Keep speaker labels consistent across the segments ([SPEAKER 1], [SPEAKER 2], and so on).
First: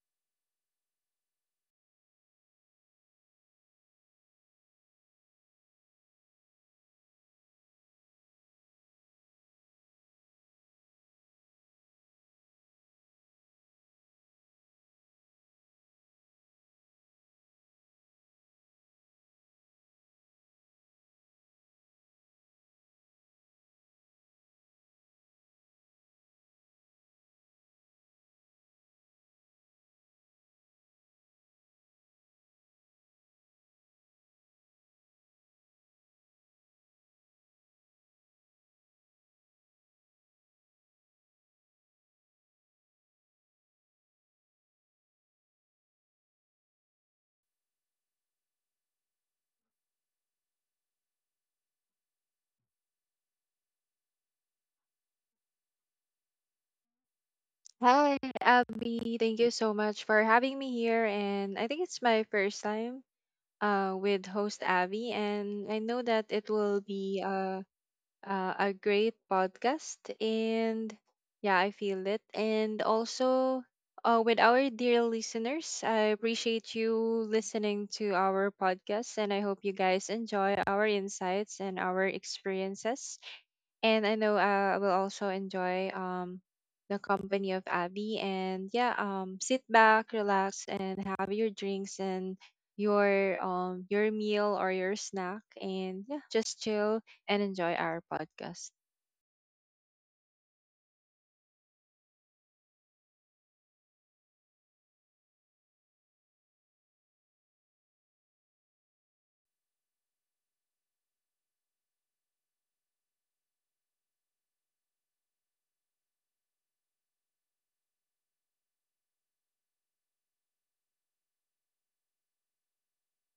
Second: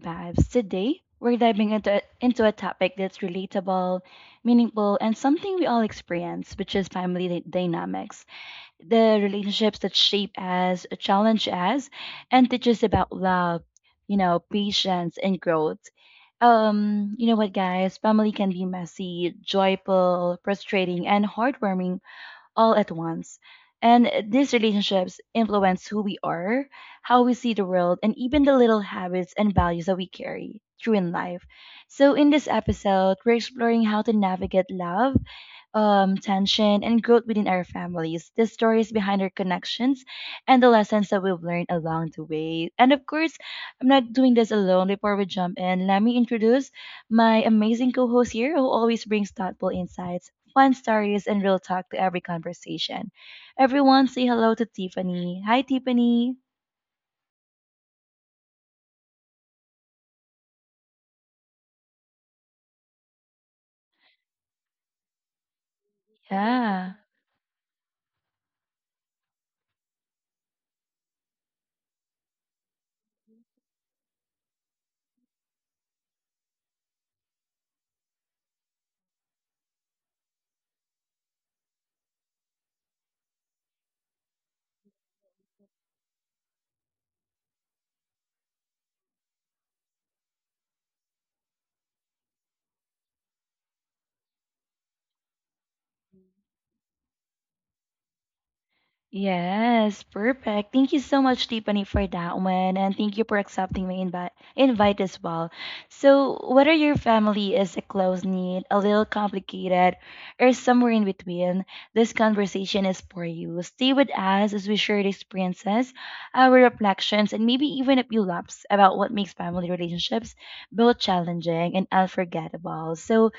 [SPEAKER 1] Vibes. Today, we're diving into a topic that's relatable, meaningful, and something we all experience, which is family dynamics. The relationships that shape us, challenge us, and teach us about love, you know, patience, and growth. You know what, guys? Family can be messy, joyful, frustrating, and heartwarming all at once. And these relationships influence who we are, how we see the world, and even the little habits and values that we carry through in life. So, in this episode, we're exploring how to navigate love tension, and growth within our families, the stories behind our connections, and the lessons that we've learned along the way. And of course, I'm not doing this alone. Before we jump in, let me introduce my amazing co host here who always brings thoughtful insights, fun stories, and real talk to every conversation. Everyone, say hello to Tiffany. Hi, Tiffany.
[SPEAKER 2] Hi, Abby. Thank you so much for having me here. And I think it's my first time with host Abby, and I know that it will
[SPEAKER 1] Yeah.
[SPEAKER 2] be a great podcast. And yeah, I feel it. And also, with our dear listeners, I appreciate you listening to our podcast. And I hope you guys enjoy our insights and our experiences. And I know I will also enjoy the company of Abby. And yeah, sit back, relax, and have your drinks and your meal or your snack, and yeah, just chill and enjoy our podcast.
[SPEAKER 1] Yes, perfect. Thank you so much, Tiffany, for that one. And thank you for accepting my invite as well. So whether your family is a close knit, a little complicated, or somewhere in between, this conversation is for you. Stay with us as we share the experiences, our reflections, and maybe even a few laughs about what makes family relationships both challenging and unforgettable. So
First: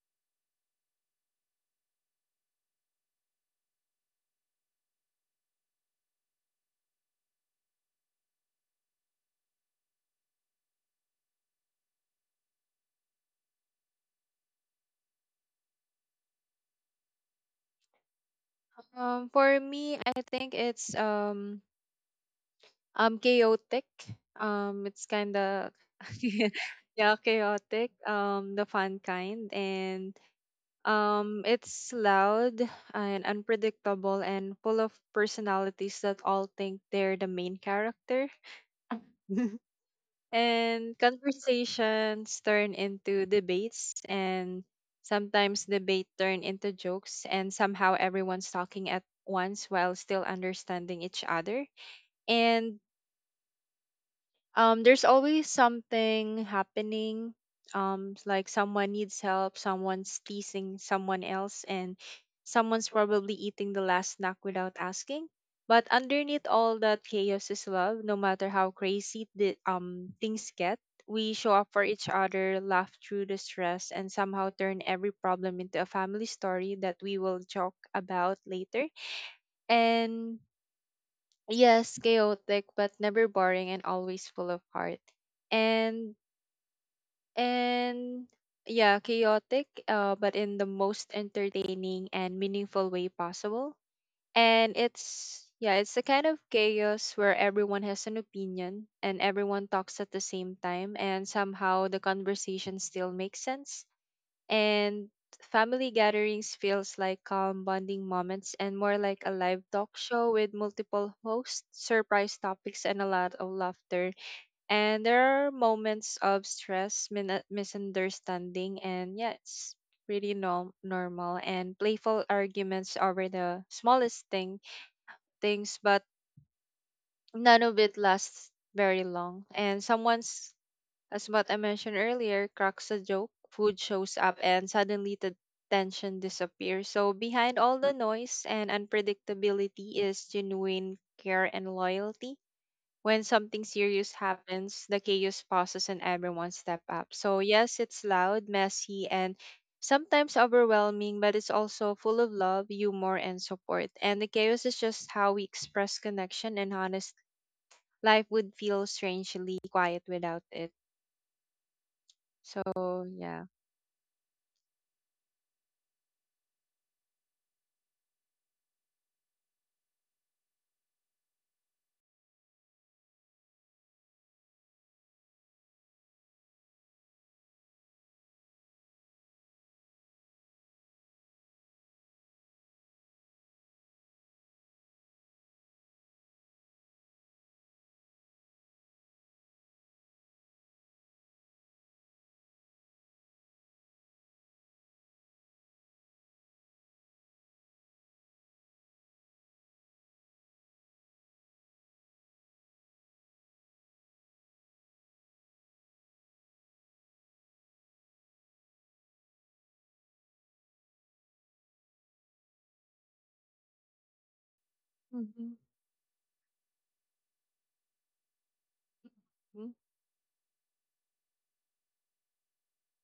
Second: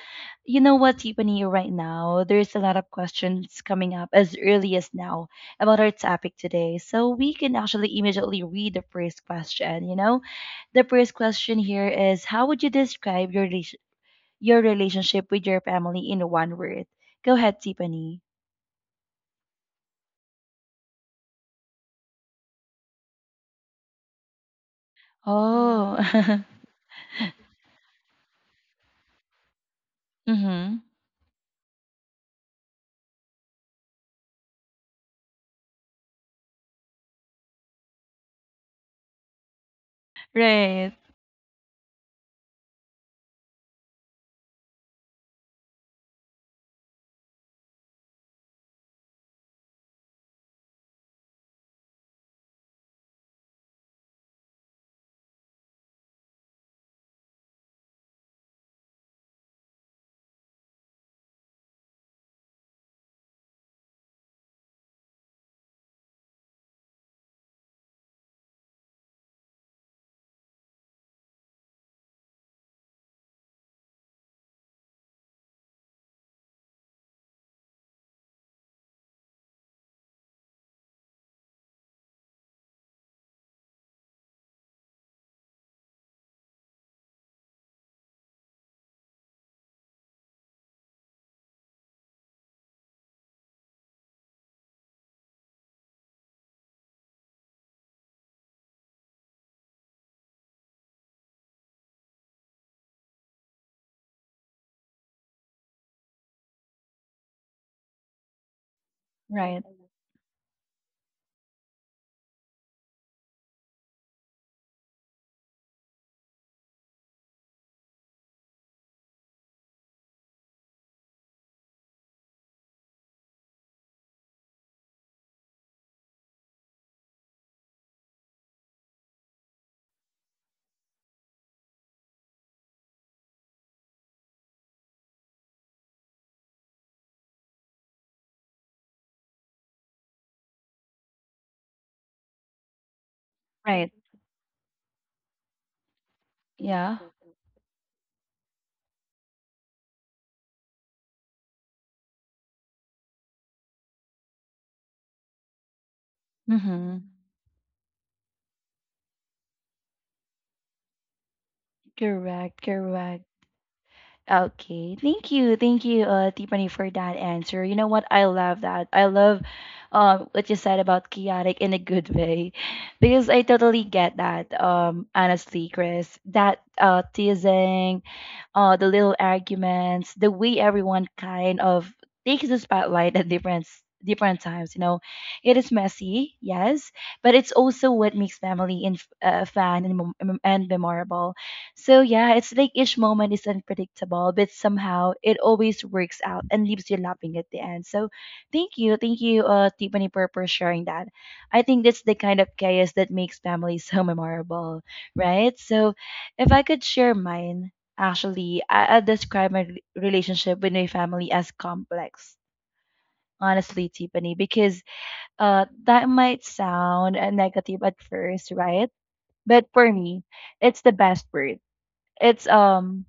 [SPEAKER 1] you know what, Tiffany, right now, there's a lot of questions coming up as early as now about our topic today. So we can actually immediately read the first question, you know? The first question here is how would you describe your your relationship with your family in one word? Go ahead, Tiffany.
[SPEAKER 2] For me, I think it's chaotic. It's kind of
[SPEAKER 1] Oh.
[SPEAKER 2] yeah, chaotic. The fun kind, and
[SPEAKER 1] Mhm.
[SPEAKER 2] it's loud and unpredictable and full of personalities that all think they're the main character.
[SPEAKER 1] Right.
[SPEAKER 2] And conversations turn into debates, and sometimes debate turn into jokes, and somehow everyone's talking at once while still understanding each other. And there's always something happening, like someone needs help, someone's teasing someone else, and someone's probably eating the last snack without asking. But underneath all that chaos is love. No matter how crazy the things get, we show up for each other, laugh through the stress, and somehow turn every problem into a family story that we will joke about later. And yes, chaotic but never boring and always full of heart. And and yeah, chaotic but in the most entertaining and meaningful way possible. And it's, yeah, it's the kind of chaos where everyone has an opinion and everyone talks at the same time and somehow the conversation still makes sense. And family gatherings feels like calm bonding moments and more like a live
[SPEAKER 1] Right.
[SPEAKER 2] talk show with multiple hosts, surprise topics, and a lot of laughter. And there are moments of stress, misunderstanding, and yeah, it's pretty normal and playful arguments over the smallest things, but none of it lasts very long. And someone's as what I mentioned earlier, cracks a joke, food shows up, and suddenly the tension disappears. So behind all the noise and unpredictability is genuine care and loyalty. When something
[SPEAKER 1] Right.
[SPEAKER 2] serious happens, the chaos pauses and everyone step
[SPEAKER 1] Yeah.
[SPEAKER 2] up. So yes, it's loud, messy, and sometimes overwhelming, but it's also full of love, humor, and support. And the chaos is just how we express connection and honest
[SPEAKER 1] Mhm.
[SPEAKER 2] life would feel strangely quiet without it.
[SPEAKER 1] Correct,
[SPEAKER 2] So
[SPEAKER 1] correct.
[SPEAKER 2] yeah.
[SPEAKER 1] Okay. Thank you. Thank you, Tiffany, for that answer. You know what? I love that. I love what you said about chaotic in a good way because I totally get that, honestly, Chris. That teasing, the little arguments, the way everyone kind of takes the spotlight at different times. You know, it is messy, yes, but it's also what makes family and fun and, and memorable. So yeah, it's like each moment is unpredictable, but somehow it always works out and leaves you laughing at the end. So thank you, Tiffany, for sharing that. I think that's the kind of chaos that makes family so memorable, right? So if I could share mine, actually, I describe my relationship with my family as complex, honestly, Tiffany, because
[SPEAKER 2] Mhm,
[SPEAKER 1] that might sound negative at first, right? But
[SPEAKER 2] mhm,
[SPEAKER 1] for me, it's the best word. It's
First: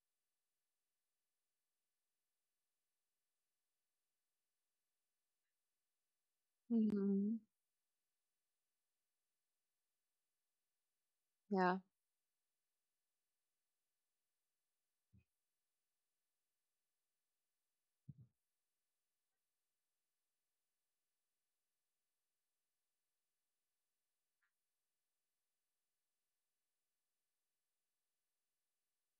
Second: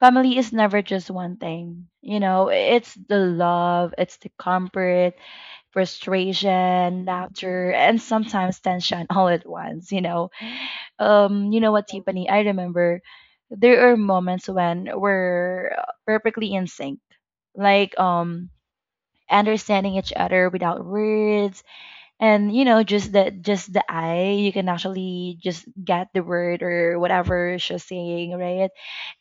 [SPEAKER 1] family is never just one thing. You know, it's the love, it's the comfort, frustration,
[SPEAKER 2] mhm.
[SPEAKER 1] laughter, and sometimes tension all at once, you know. You know
[SPEAKER 2] Yeah.
[SPEAKER 1] what, Tiffany, I remember there are moments when we're perfectly in sync, like understanding each other without words, and you know just the eye, you can actually just get the word or whatever she's saying, right?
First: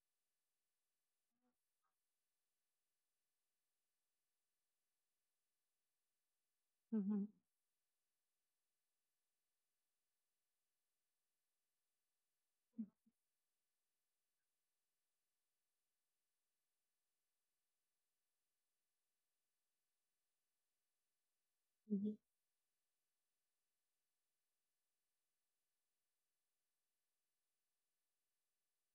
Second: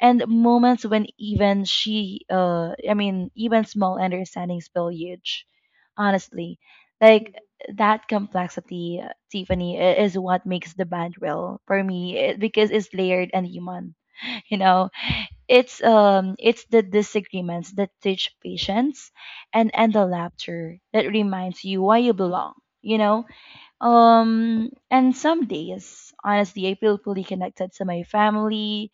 [SPEAKER 1] And moments when even she I mean even small understandings feel huge, honestly,
[SPEAKER 2] Mhm,
[SPEAKER 1] like that complexity, Tiffany, is what makes the band real for me, because it's layered and human. You know, it's the disagreements that teach patience, and the laughter that reminds you why
[SPEAKER 2] mhm,
[SPEAKER 1] you belong, you know. And some days, honestly, I feel fully connected to my family,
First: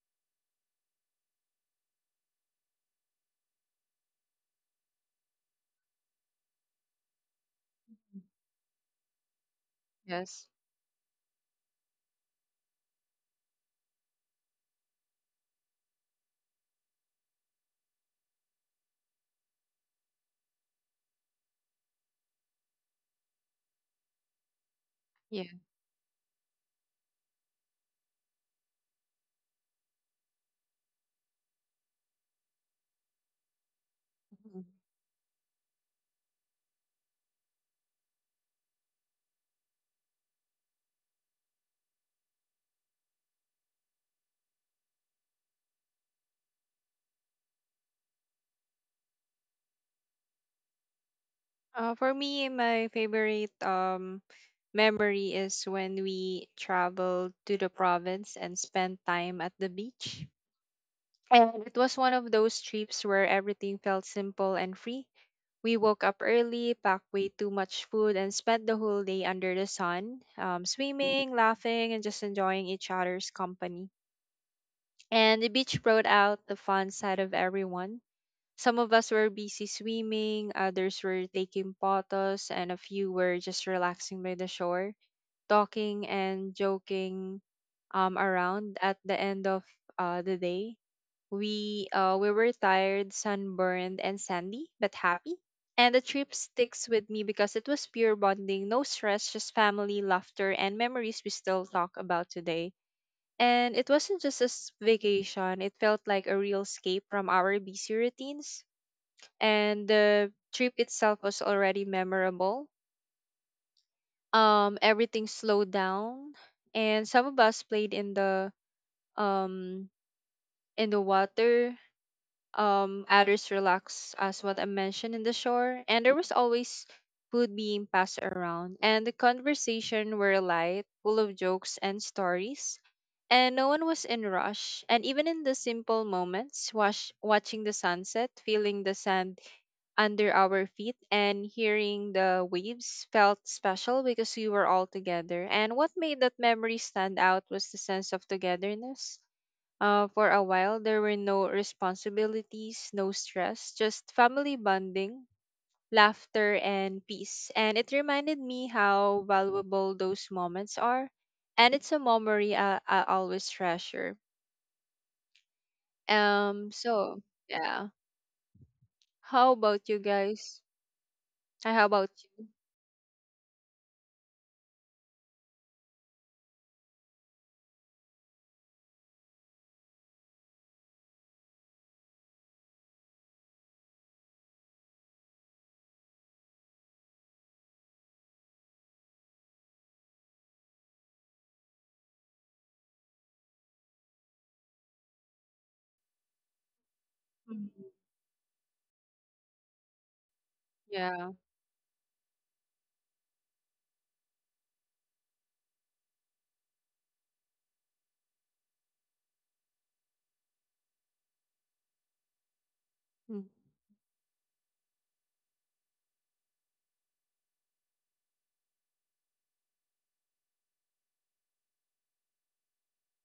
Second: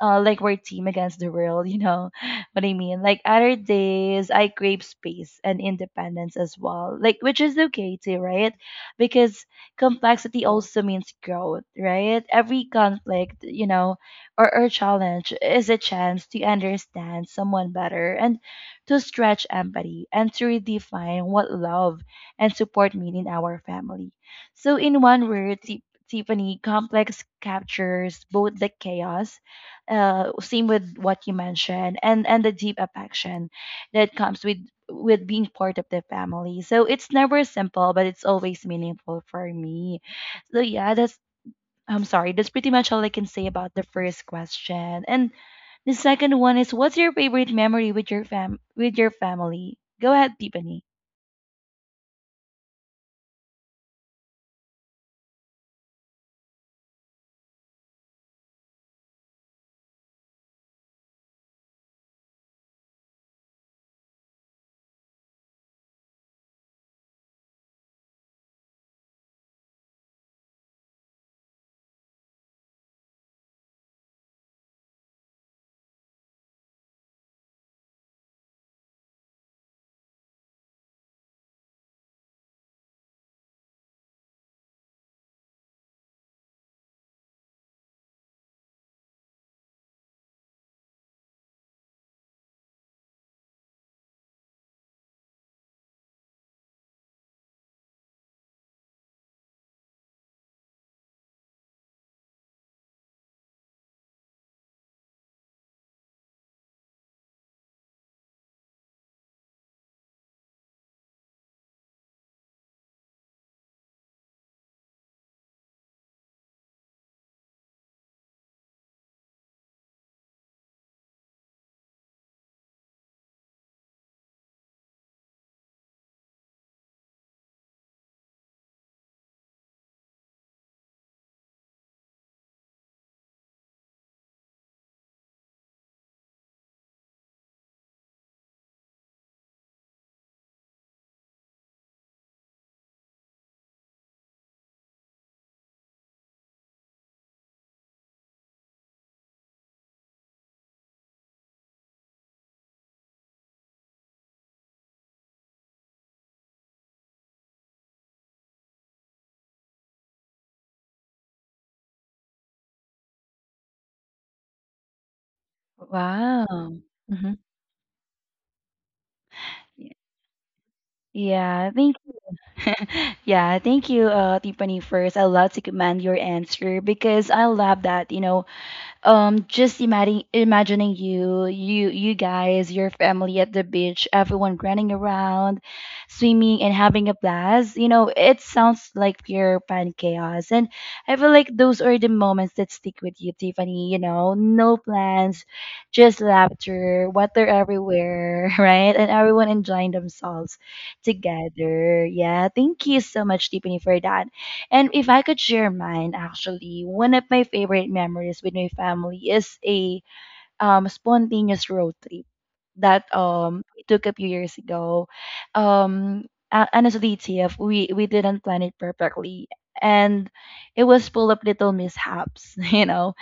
[SPEAKER 1] like we're team against the world, you know what I mean? Like other days, I crave space and independence as well, like, which is okay too,
[SPEAKER 2] mhm.
[SPEAKER 1] right? Because complexity
[SPEAKER 2] Yes.
[SPEAKER 1] also means growth, right? Every conflict, you know, or challenge is a chance to understand someone better, and to stretch empathy, and to redefine what love and support mean in our family. So, in one
[SPEAKER 2] Yeah.
[SPEAKER 1] word, Tiffany, complex captures both the chaos, same with what you mentioned, and the deep affection that comes
[SPEAKER 2] Mhm.
[SPEAKER 1] with being part of the family. So it's never simple, but it's always meaningful for me. So yeah, that's, I'm sorry, that's pretty much all I can say about the first question. And the second one is, what's your favorite memory with your fam with your family? Go ahead, Tiffany.
[SPEAKER 2] For me, my favorite memory is when we traveled to the province and spent time at the beach. And it was one of those trips where everything felt simple and free. We woke up early, packed way too much food, and spent the whole day under the sun, swimming, laughing, and just enjoying each other's company. And the beach brought out the fun side of everyone. Some of us were busy swimming, others were taking photos, and a few were just relaxing by the shore, talking and joking around at the end of the day. We were tired, sunburned, and sandy, but happy. And the trip sticks with me because it was pure bonding, no stress, just family, laughter, and memories we still talk about today. And it wasn't just a vacation, it felt like a real escape from our busy routines. And the trip itself was already memorable. Everything slowed down, and some of us played um in the water, others relax, as what I mentioned, in the shore. And there was always food being passed around, and the conversation were light, full of jokes and stories. And no one was in rush. And even in the simple moments, watching the sunset, feeling the sand under our feet, and hearing the waves felt special because we were all together. And what made that memory stand out was the sense of togetherness. For a while, there were no responsibilities, no stress, just family bonding, laughter, and peace. And it reminded me how valuable those moments are. And it's a memory I always treasure. Um,
[SPEAKER 1] Wow.
[SPEAKER 2] so,
[SPEAKER 1] Hmm.
[SPEAKER 2] yeah. How about you guys?
[SPEAKER 1] Yeah,
[SPEAKER 2] How
[SPEAKER 1] thank.
[SPEAKER 2] about you?
[SPEAKER 1] Yeah, thank you, Tiffany. First, I love to commend your answer because I love that. You know, just imagining you guys, your family at the beach, everyone running around, swimming and having a blast, you know, it sounds like pure fun chaos. And I feel like those are the moments that stick with you, Tiffany, you know? No plans, just laughter, water
[SPEAKER 2] Mhm.
[SPEAKER 1] everywhere, right? And everyone enjoying themselves
[SPEAKER 2] Yeah.
[SPEAKER 1] together. Yeah, thank you so much, Tiffany, for that. And if I could share mine, actually, one of my favorite memories with my family is a spontaneous road trip that
[SPEAKER 2] Mm-hmm.
[SPEAKER 1] we took a few years ago. Um, Honestly, TF, we didn't plan it perfectly, and it was full of little mishaps, you know,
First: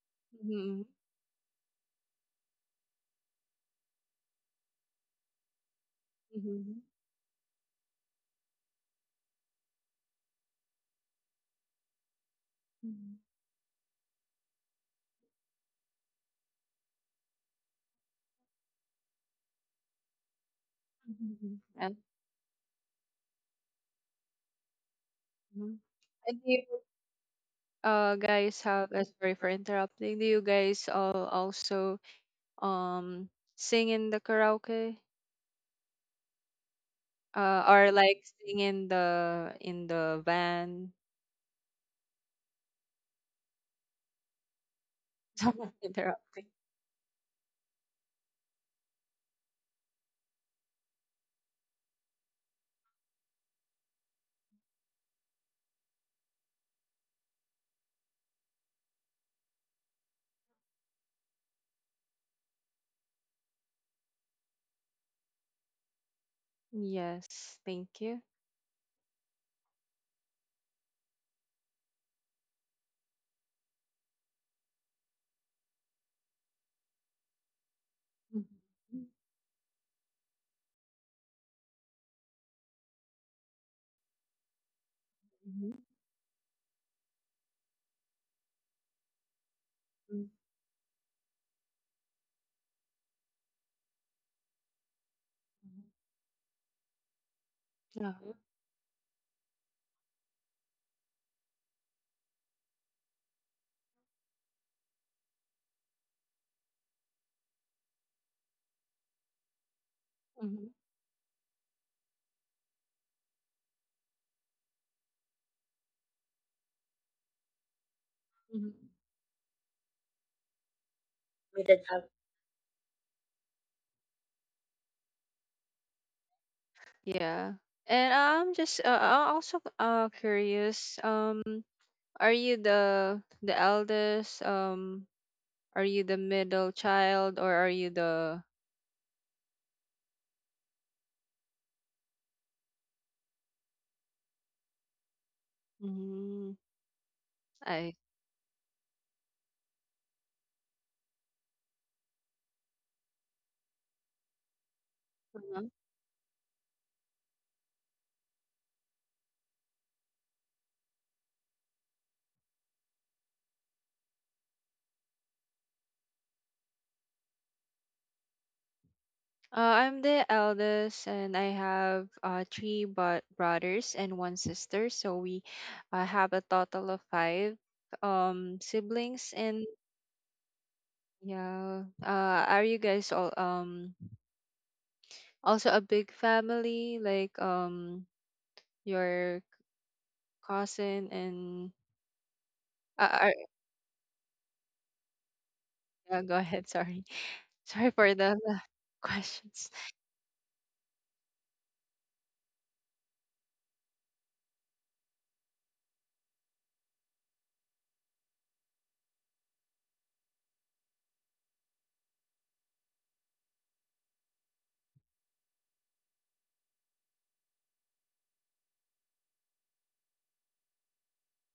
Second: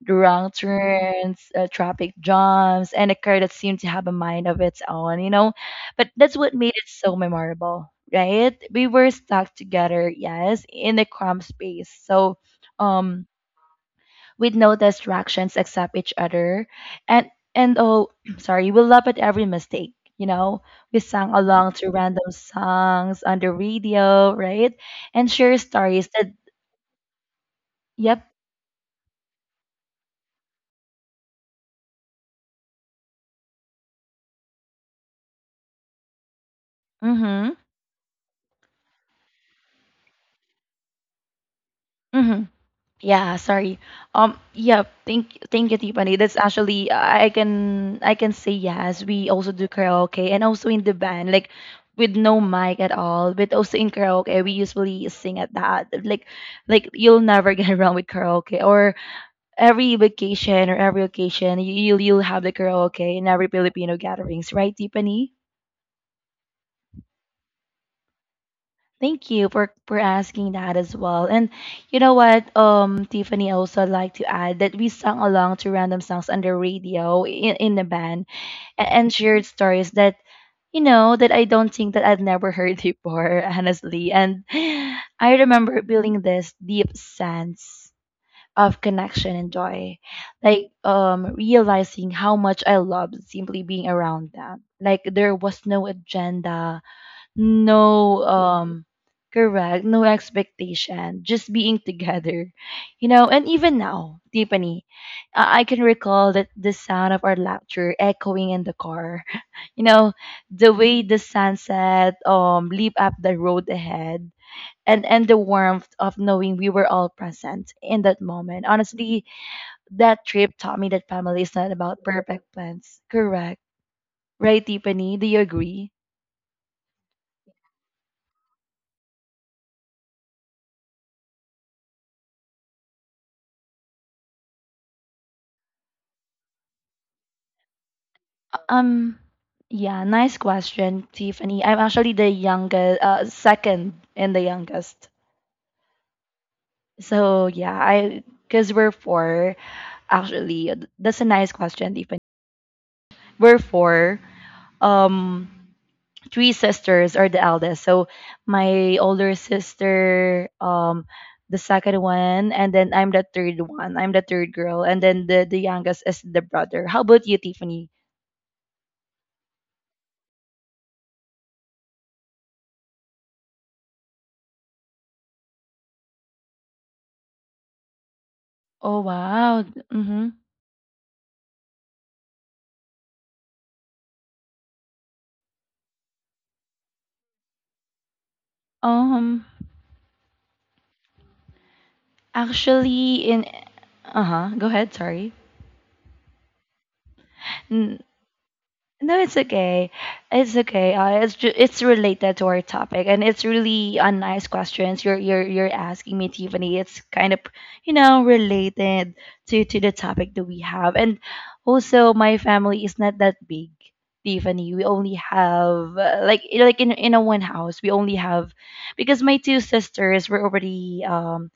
[SPEAKER 1] the wrong
[SPEAKER 2] Mm-hmm.
[SPEAKER 1] turns, traffic jams, and a car that seemed to have a mind of its own, you know? But that's what made
[SPEAKER 2] Mm-hmm.
[SPEAKER 1] it so memorable, right? We were stuck together, yes, in a cramped space. So,
[SPEAKER 2] Mm-hmm.
[SPEAKER 1] um, with no distractions except each other. And, and oh, sorry, we laugh at every mistake. You know, we sang
[SPEAKER 2] Mm-hmm.
[SPEAKER 1] along to
[SPEAKER 2] Yeah.
[SPEAKER 1] random songs on the radio, right? And share
[SPEAKER 2] Mm-hmm.
[SPEAKER 1] stories that,
[SPEAKER 2] And do you
[SPEAKER 1] yep,
[SPEAKER 2] guys have sorry for interrupting, do you guys all also um sing in the karaoke
[SPEAKER 1] mm hmm,
[SPEAKER 2] or like sing in the van?
[SPEAKER 1] mm. Yeah, sorry. Yeah, thank
[SPEAKER 2] Sorry
[SPEAKER 1] thank
[SPEAKER 2] for
[SPEAKER 1] you, Tiffany. That's
[SPEAKER 2] interrupting.
[SPEAKER 1] actually, I can, I can say yes. We also do karaoke, and also in the band, like with no mic at all. But also in karaoke, we usually sing at that. Like you'll never get around with karaoke, or every vacation or every occasion, you'll have the karaoke in every Filipino gatherings, right, Tiffany?
[SPEAKER 2] Yes, thank you.
[SPEAKER 1] Thank you for asking that as well. And you know what, Tiffany, I also like to add that we sang along to random songs on the radio in the band
[SPEAKER 2] Mhm.
[SPEAKER 1] and shared stories that, you know, that I don't think that I've never heard before, honestly. And I
[SPEAKER 2] Mhm.
[SPEAKER 1] remember feeling this deep sense of connection and joy,
[SPEAKER 2] Mhm.
[SPEAKER 1] like realizing how much I loved simply being around them. Like there was no agenda,
[SPEAKER 2] Yeah.
[SPEAKER 1] no um, correct, no expectation, just being together, you know. And even now, Tiffany, I can recall that the sound of our laughter echoing in the car, you know,
[SPEAKER 2] Mhm.
[SPEAKER 1] the way the sunset leap up the road ahead, and the warmth of knowing we were all present in that moment,
[SPEAKER 2] Mhm.
[SPEAKER 1] honestly. That trip taught me that family is
[SPEAKER 2] With
[SPEAKER 1] not
[SPEAKER 2] the
[SPEAKER 1] about
[SPEAKER 2] dog.
[SPEAKER 1] perfect plans, correct, right, Tiffany, do you agree?
[SPEAKER 2] Yeah. And I'm just I'm also curious, are you the eldest, are you the middle child, or are you the
[SPEAKER 1] Um, yeah, nice question, Tiffany. I'm actually the youngest, second and the youngest.
[SPEAKER 2] mm?
[SPEAKER 1] So yeah,
[SPEAKER 2] I
[SPEAKER 1] I, because we're four actually. That's a nice question, Tiffany. We're four. Um, three sisters are the eldest. So my older sister, the second one, and then I'm the third one. I'm the third girl, and then the youngest is the brother. How about you, Tiffany?
[SPEAKER 2] I'm the eldest, and I have three but brothers and one sister, so we have a total of five
[SPEAKER 1] Oh
[SPEAKER 2] siblings.
[SPEAKER 1] wow.
[SPEAKER 2] And
[SPEAKER 1] Mm-hmm.
[SPEAKER 2] yeah. Are you guys all also a big family, like your
[SPEAKER 1] Um,
[SPEAKER 2] cousin and
[SPEAKER 1] actually,
[SPEAKER 2] uh, are,
[SPEAKER 1] in, uh-huh, go ahead, sorry.
[SPEAKER 2] go ahead, sorry. Sorry
[SPEAKER 1] N-
[SPEAKER 2] for the
[SPEAKER 1] No, it's
[SPEAKER 2] questions.
[SPEAKER 1] okay. It's okay. It's it's related to our topic, and it's really a nice questions you're asking me, Tiffany. It's kind of, you know, related to the topic that we have. And also my family is not that big, Tiffany. We only have like in a one house, we only have, because my two sisters were already um,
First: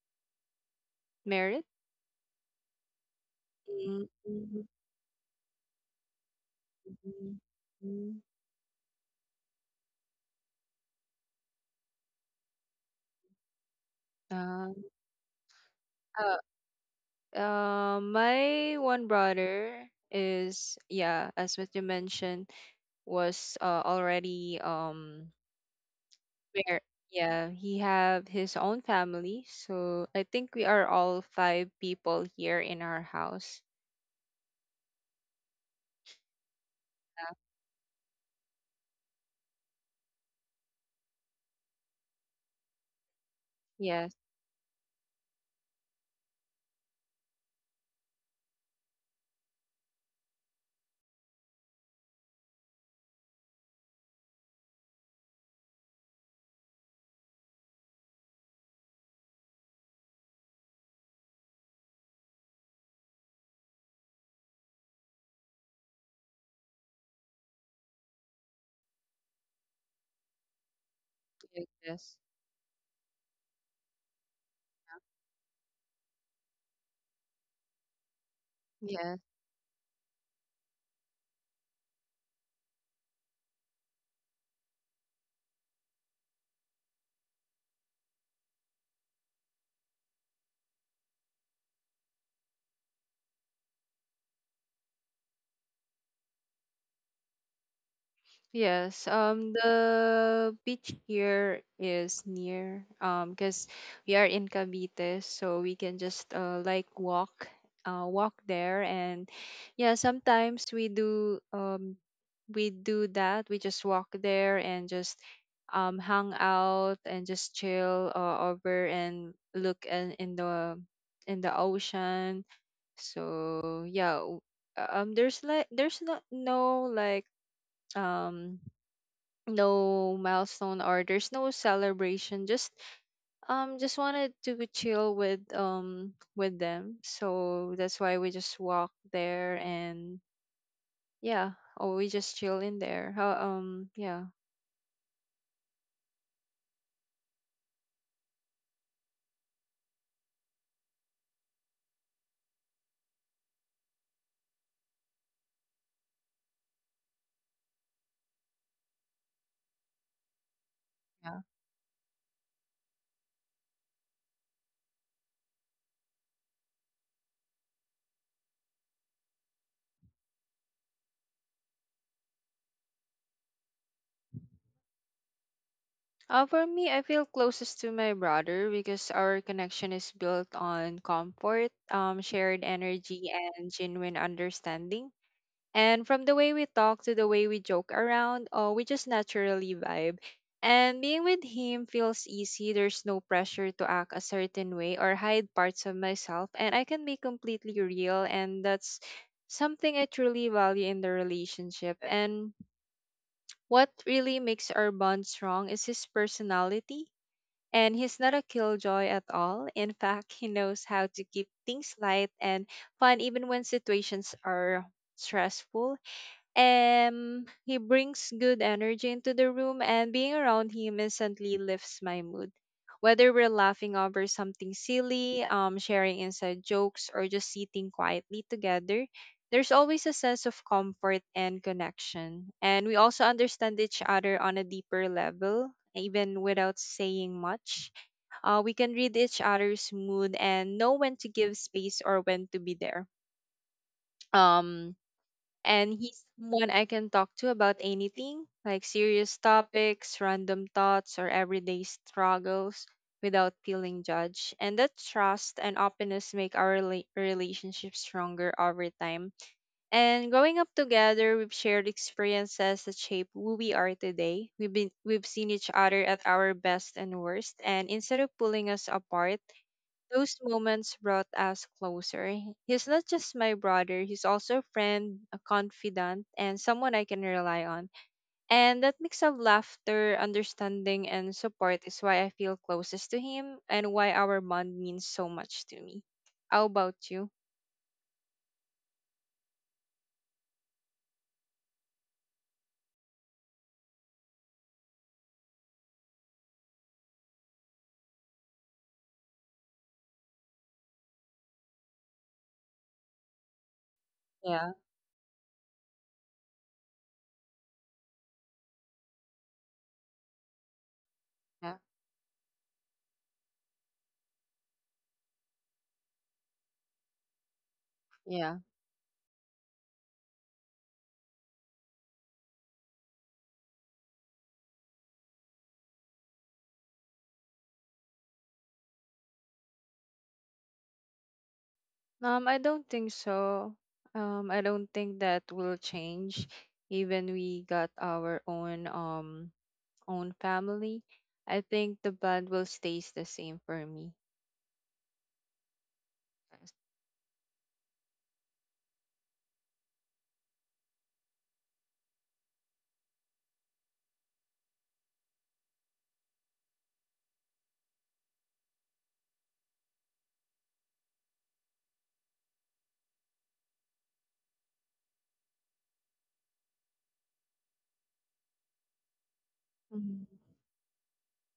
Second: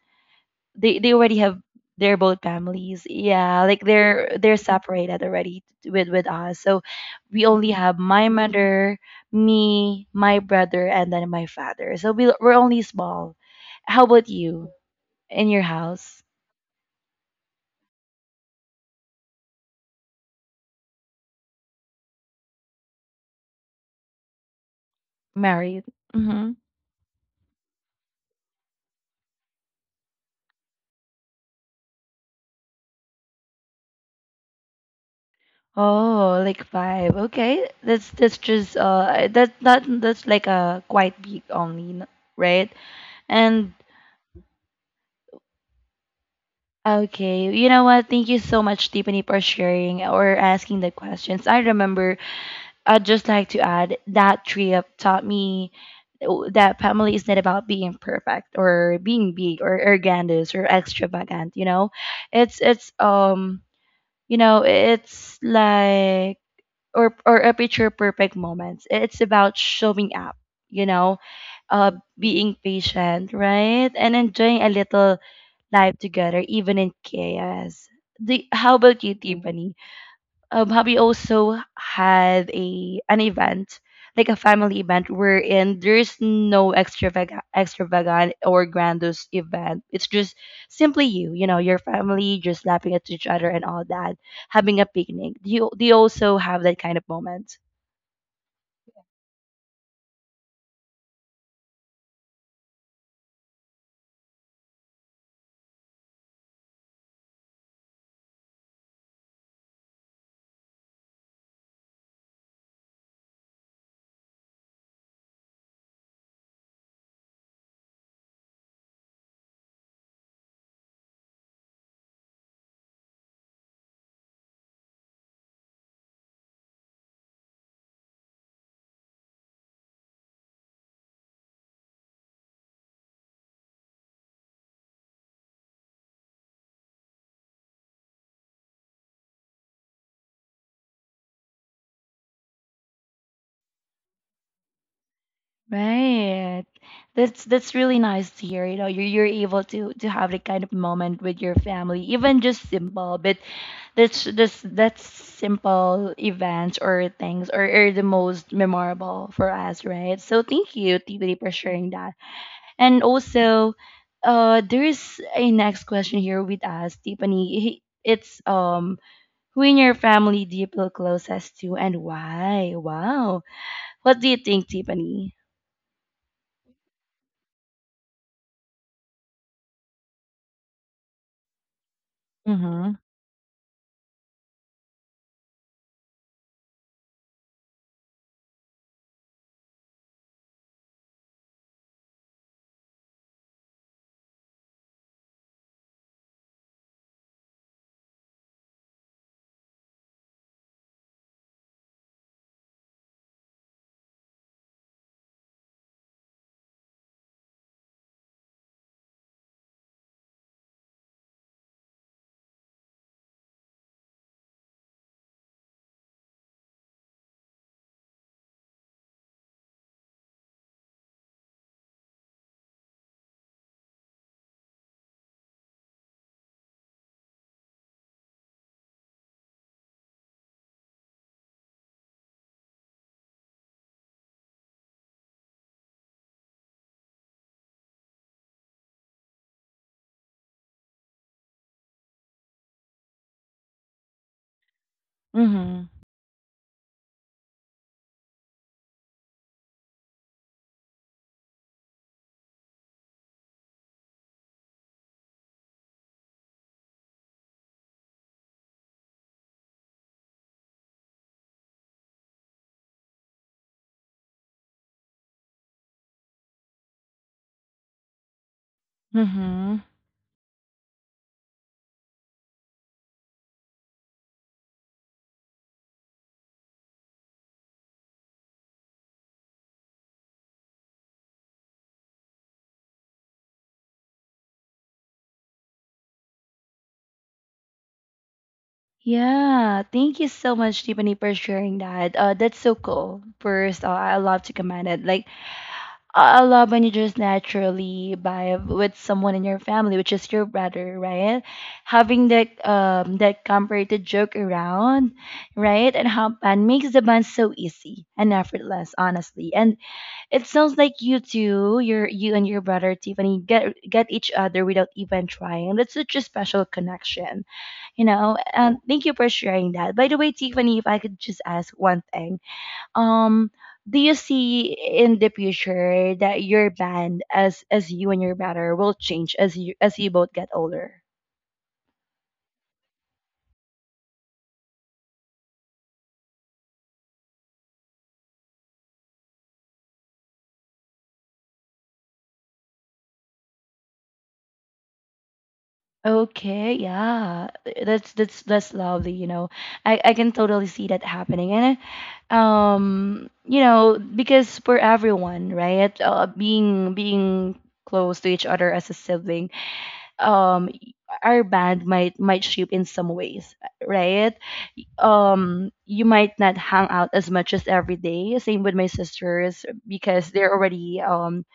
[SPEAKER 1] they already have
[SPEAKER 2] Merit?
[SPEAKER 1] their both families, yeah, like they're separated already with us. So
[SPEAKER 2] Mhm.
[SPEAKER 1] we only have
[SPEAKER 2] Mm.
[SPEAKER 1] my mother, me, my brother, and then my father. So we, we're only small. How about you
[SPEAKER 2] Uh,
[SPEAKER 1] in your house?
[SPEAKER 2] uh, my one brother is, yeah, as what you mentioned, was already
[SPEAKER 1] Married. Mm-hmm.
[SPEAKER 2] where, yeah, he have his own family. So I think we are all five people here in our house.
[SPEAKER 1] Oh, like five.
[SPEAKER 2] Yeah.
[SPEAKER 1] Okay, that's just uh, that that that's like a quite big only, right? And
[SPEAKER 2] Yes.
[SPEAKER 1] okay, you know what? Thank you so much, Tiffany, for sharing or asking the questions. I remember I'd just like to add that trip taught me that family is not about being perfect or being big or arrogant or extravagant. You know, it's you know, it's like, or a picture perfect moments. It's about showing up. You know,
[SPEAKER 2] Yes.
[SPEAKER 1] uh,
[SPEAKER 2] Yes.
[SPEAKER 1] being patient, right, and enjoying a little life together, even in chaos. How about
[SPEAKER 2] Yeah.
[SPEAKER 1] you, Tiffany? Have you also had a an event, like a family event, wherein there's no extravagant, extravagant or grandiose event? It's just simply you, you know, your family just laughing at each other and all that, having a picnic. Do you also have that kind of moment?
[SPEAKER 2] Yes, the beach here is near, because we are in Cavite, so we can just like walk there, and yeah, sometimes we do that. We just walk there and just hang out and just chill over and look in the ocean. So yeah, there's like there's not no like um no milestone or there's no celebration, just wanted to chill with them. So that's why we just walk there, and yeah, or we just chill in there. How yeah.
[SPEAKER 1] Right. That's really nice to hear. You know, you're able to have that kind of moment with your family, even just simple, but that's simple events or things are the most memorable for us, right? So thank you, TBD,
[SPEAKER 2] Yeah.
[SPEAKER 1] for sharing that. And also, there's a next question here with us, Tiffany. It's who in your family do you feel closest to, and why? Wow, what do you think, Tiffany?
[SPEAKER 2] For me, I feel closest to my brother because our connection is built on comfort, shared
[SPEAKER 1] Mm-hmm.
[SPEAKER 2] energy, and genuine understanding. And from the way we talk to the way we joke around, oh, we just naturally vibe. And being with him feels easy. There's no pressure to act a certain way or hide parts of myself. And I can be completely real. And that's something I truly value in the relationship. And what really makes our bond strong is his personality. And he's not a killjoy at all. In fact, he knows how to keep things light and fun even when situations are stressful. He brings good energy into the room, and being around him instantly lifts my mood. Whether we're laughing over something silly, sharing inside jokes, or just sitting quietly together, there's always a sense of comfort and connection. And we also understand each other on a deeper level, even without saying much. We can read each other's mood and know when to give space or when to be there. Um,
[SPEAKER 1] Mm-hmm.
[SPEAKER 2] and he's someone I can talk to about anything, like serious topics, random thoughts, or everyday struggles without feeling judged. And that trust and openness make our relationship stronger over time. And growing up together, we've shared experiences that shape who we are today. We've seen each other at our best and worst, and instead of pulling us apart,
[SPEAKER 1] Mm-hmm.
[SPEAKER 2] those moments brought us closer. He's not just my brother, he's also a friend, a confidant, and someone I can rely on. And that mix of laughter, understanding, and support is why I feel closest to him and why our bond means so much to me. How about you?
[SPEAKER 1] Yeah, thank you so much, Tiffany, for sharing that. That's so cool. First, I love to comment it. I love when you just naturally vibe with someone in your family, which is your brother, right? Having that that comfort to joke
[SPEAKER 2] Yeah,
[SPEAKER 1] around, right? And how and makes the bond so easy and effortless, honestly. And it sounds like you
[SPEAKER 2] yeah,
[SPEAKER 1] two, you and your brother Tiffany, get each other without even trying. That's such a special connection, you know.
[SPEAKER 2] yeah.
[SPEAKER 1] And thank you for sharing that. By the way, Tiffany, if I could just ask one thing, um do you see in the future that your band as you and your brother will change as you both get older.
[SPEAKER 2] I don't think so. I don't think that will change. Even we got our own own family, I think the bond will stays the same for me.
[SPEAKER 1] Okay, yeah. That's that's lovely, you know. I can totally see that happening. And you know, because for everyone, right? Being close to each other as a sibling, um our band might shape in some ways, right? Um, you might not hang out as much as every day, same with my sisters
[SPEAKER 2] Mhm.
[SPEAKER 1] because they're already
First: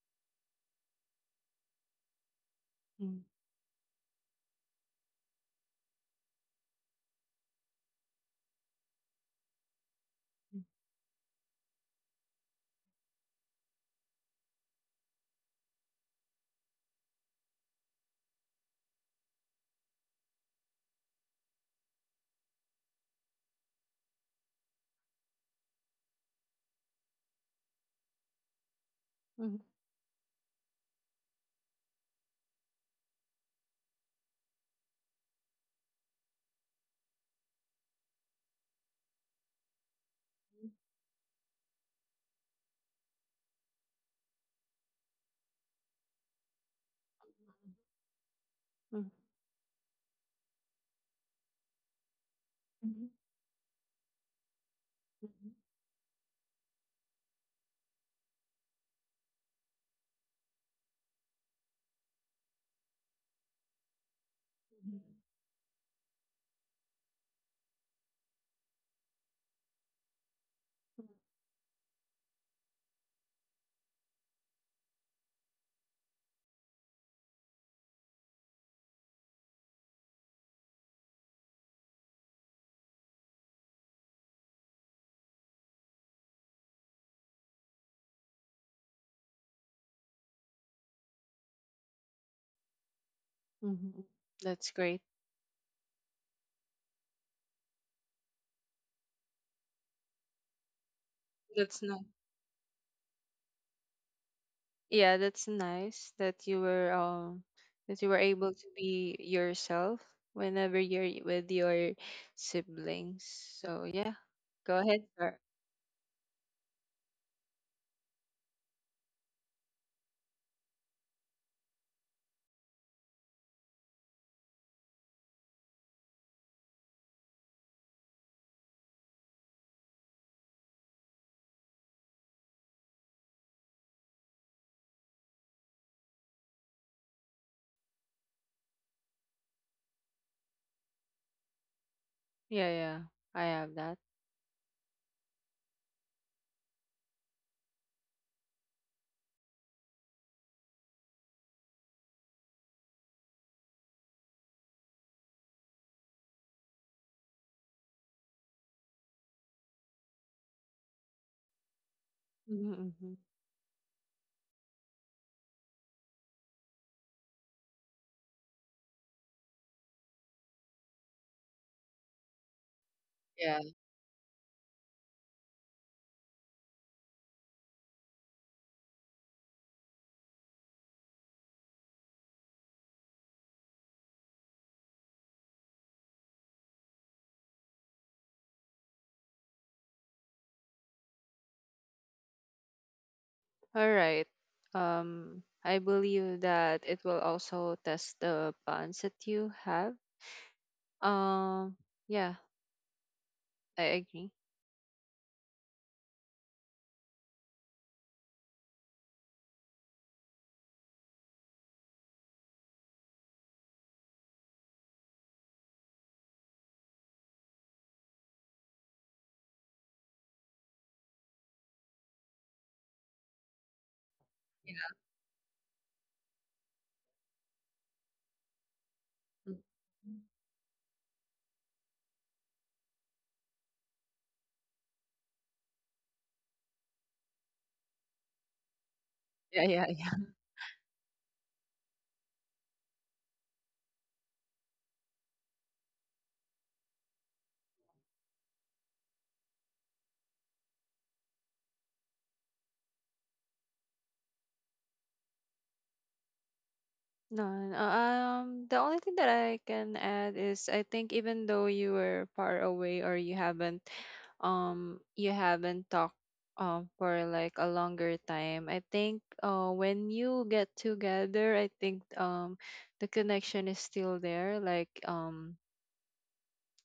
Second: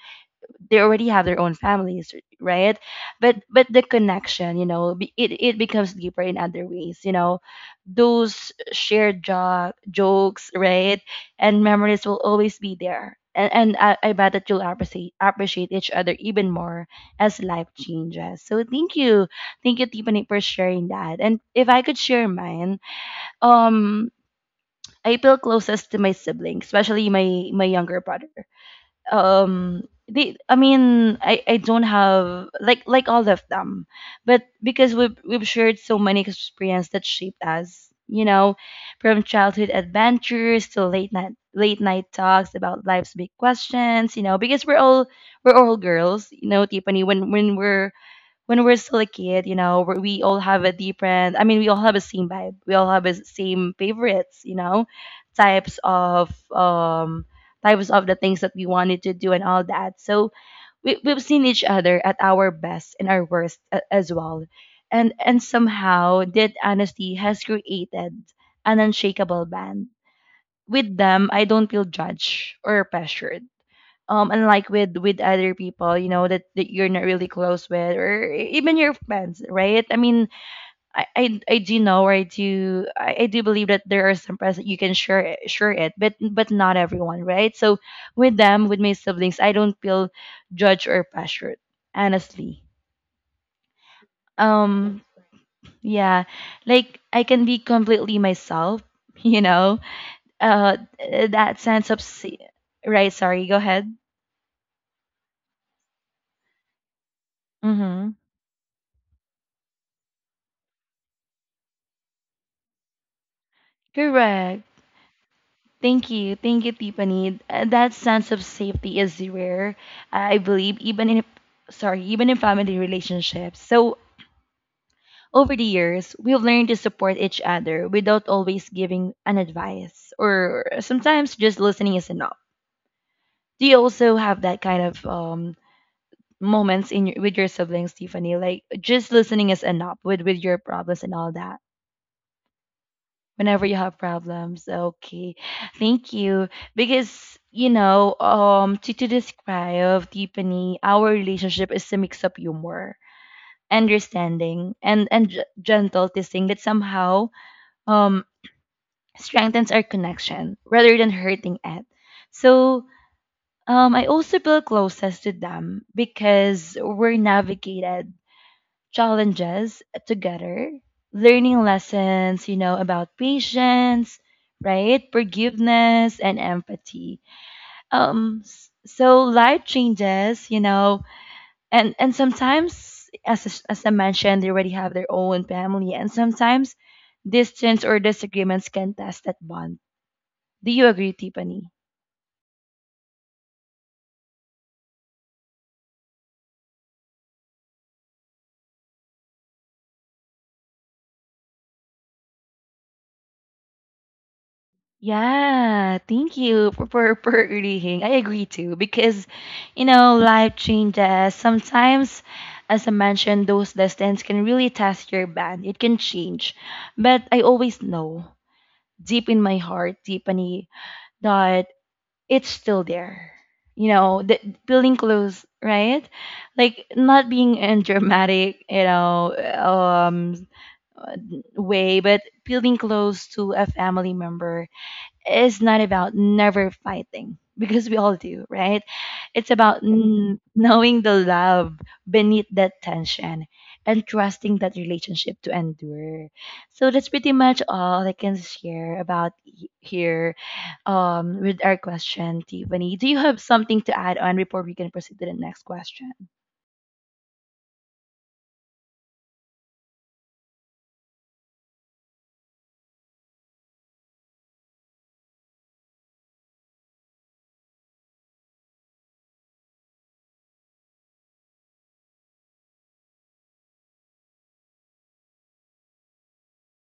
[SPEAKER 1] they already have their own families, right?
[SPEAKER 2] Mm,
[SPEAKER 1] But the connection, you know, it, it becomes deeper in other ways, you know, those shared jokes,
[SPEAKER 2] mm,
[SPEAKER 1] right? And memories will always be there. And I bet that you'll appreciate each other even more as life changes. So thank you, thank you, Tiffany, for sharing that. And if I could share mine, um I feel closest to my siblings, especially my younger brother.
[SPEAKER 2] mhm,
[SPEAKER 1] um they, I mean, I don't have like all of them, but because we've shared so many experiences that shaped us, you know, from childhood adventures to late night talks about life's big questions, you know, because we're all girls, you know, Tiffany. When we're still a
[SPEAKER 2] mhm,
[SPEAKER 1] kid, you know, we all have a different. I mean, we all have a same vibe. We all have
[SPEAKER 2] mhm,
[SPEAKER 1] a same favorites, you know, types of um types of the things that we wanted to do and all that. So we've seen each other at our best and our worst, as well, and somehow that honesty has created an unshakable band. With them, I don't feel judged or pressured, unlike with other people, you know, that you're not really close with, or even your friends, right? I mean, I do know, or I do believe that there are some friends that you can share it, but not everyone, right? So with them, with my siblings, I don't feel judged or pressured, honestly.
[SPEAKER 2] mhm. That's great.
[SPEAKER 1] um yeah, like I can be completely myself you know. uh that
[SPEAKER 2] That's
[SPEAKER 1] sense of
[SPEAKER 2] nice.
[SPEAKER 1] right, sorry, go ahead.
[SPEAKER 2] Yeah, that's nice that you
[SPEAKER 1] Mm-hmm.
[SPEAKER 2] were able to be yourself whenever you're with your siblings. So yeah,
[SPEAKER 1] Correct.
[SPEAKER 2] go ahead. Sure.
[SPEAKER 1] Thank you. Thank you, Tiffany. That sense of safety is rare, I believe, even in, sorry, even in family relationships. So over the years, we've learned to support each other without always giving an advice, or sometimes just listening is enough. Do you also have that kind of moments in your, with your siblings, Tiffany? Like just listening is enough with your problems and all that,
[SPEAKER 2] Yeah, yeah, I
[SPEAKER 1] whenever
[SPEAKER 2] have
[SPEAKER 1] you have
[SPEAKER 2] that.
[SPEAKER 1] problems. Okay. Thank you. Because, you know, to describe Tiffany, our relationship is a mix of humor, understanding, and gentle testing that somehow um strengthens our connection rather than hurting it. So
[SPEAKER 2] Mm-hmm.
[SPEAKER 1] I also feel closest to them because we're navigated challenges together, learning lessons, you know, about patience, right? Forgiveness and empathy. So life changes, you know, and sometimes as I mentioned, they already have their own family, and sometimes distance or disagreements can test that bond. Do you agree, Tiffany?
[SPEAKER 2] All right. I believe that it will also test the bonds that you have. Um, yeah, I agree.
[SPEAKER 1] Yeah, thank you for, for reading. I agree too because, you know, life changes. Sometimes, as I mentioned, those distance can really test your band. It can change. But I always know, deep in my heart, Tiffany, that it's still there. You know, the feeling close, right? Like not being in dramatic, you know,
[SPEAKER 2] Mm.
[SPEAKER 1] way, but feeling close to a family member, it's not about never fighting because we all do, right? It's
[SPEAKER 2] Yeah,
[SPEAKER 1] about
[SPEAKER 2] yeah, yeah.
[SPEAKER 1] knowing the love beneath that tension and trusting that relationship to endure. So that's pretty much all I can share about here, with our question, Tiffany. Do you have something to add on before we can proceed to the next question?
[SPEAKER 2] No, no, the only thing that I can add is I think even though you were far away or you haven't talked for like a longer time, I think, when you get together, I think, the connection is still there. Like,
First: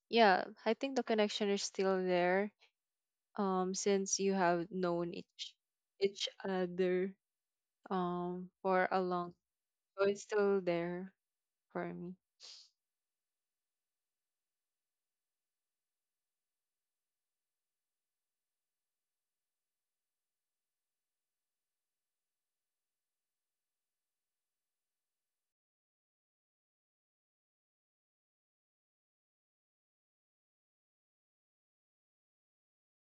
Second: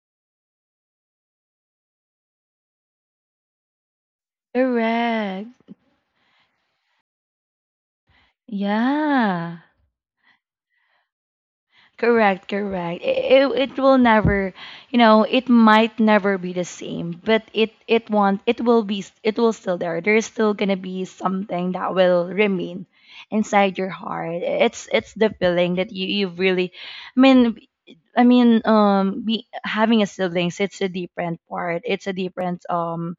[SPEAKER 2] yeah, I think the connection is still there, since you have known
[SPEAKER 1] Correct.
[SPEAKER 2] each other for a long,
[SPEAKER 1] Yeah.
[SPEAKER 2] so it's still there for me.
[SPEAKER 1] Correct, correct. It will never, you know, it might never be the same, but it won't. It will be. It will still there. There's still gonna be something that will remain inside your heart. It's the feeling that you really, I mean, be having a siblings. It's a different part. It's a different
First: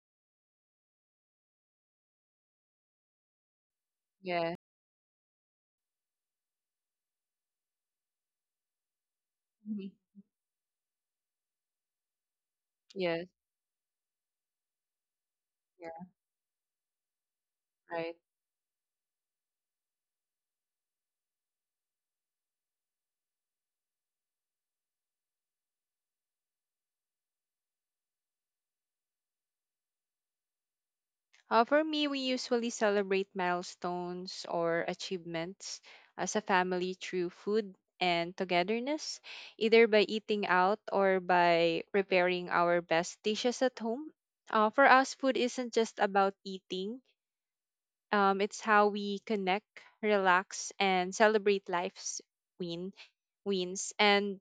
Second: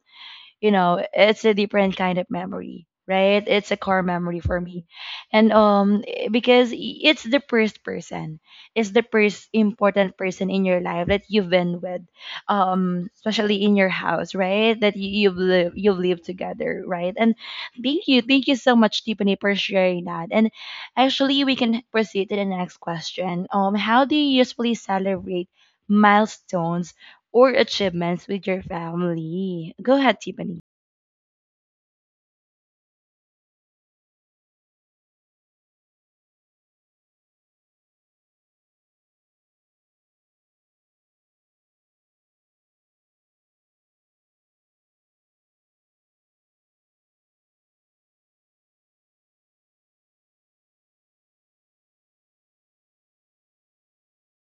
[SPEAKER 1] you know, it's a different kind of memory, right? It's a core memory
[SPEAKER 2] Yeah.
[SPEAKER 1] for me, and because it's the first person, it's the first
[SPEAKER 2] Mhm.
[SPEAKER 1] important person in your life that you've been with,
[SPEAKER 2] Yes,
[SPEAKER 1] especially in your house, right? That you've
[SPEAKER 2] yeah,
[SPEAKER 1] lived together, right? And thank
[SPEAKER 2] right.
[SPEAKER 1] you, thank you so much, Tiffany, for sharing that. And actually, we can proceed to the next question. Um, how do you usually celebrate milestones or achievements with your family? Go ahead, Tiffany.
[SPEAKER 2] For me, we usually celebrate milestones or achievements as a family through food and togetherness, either by eating out or by preparing our best dishes at home. For us, food isn't just about eating. It's how we connect, relax, and celebrate life's win wins. And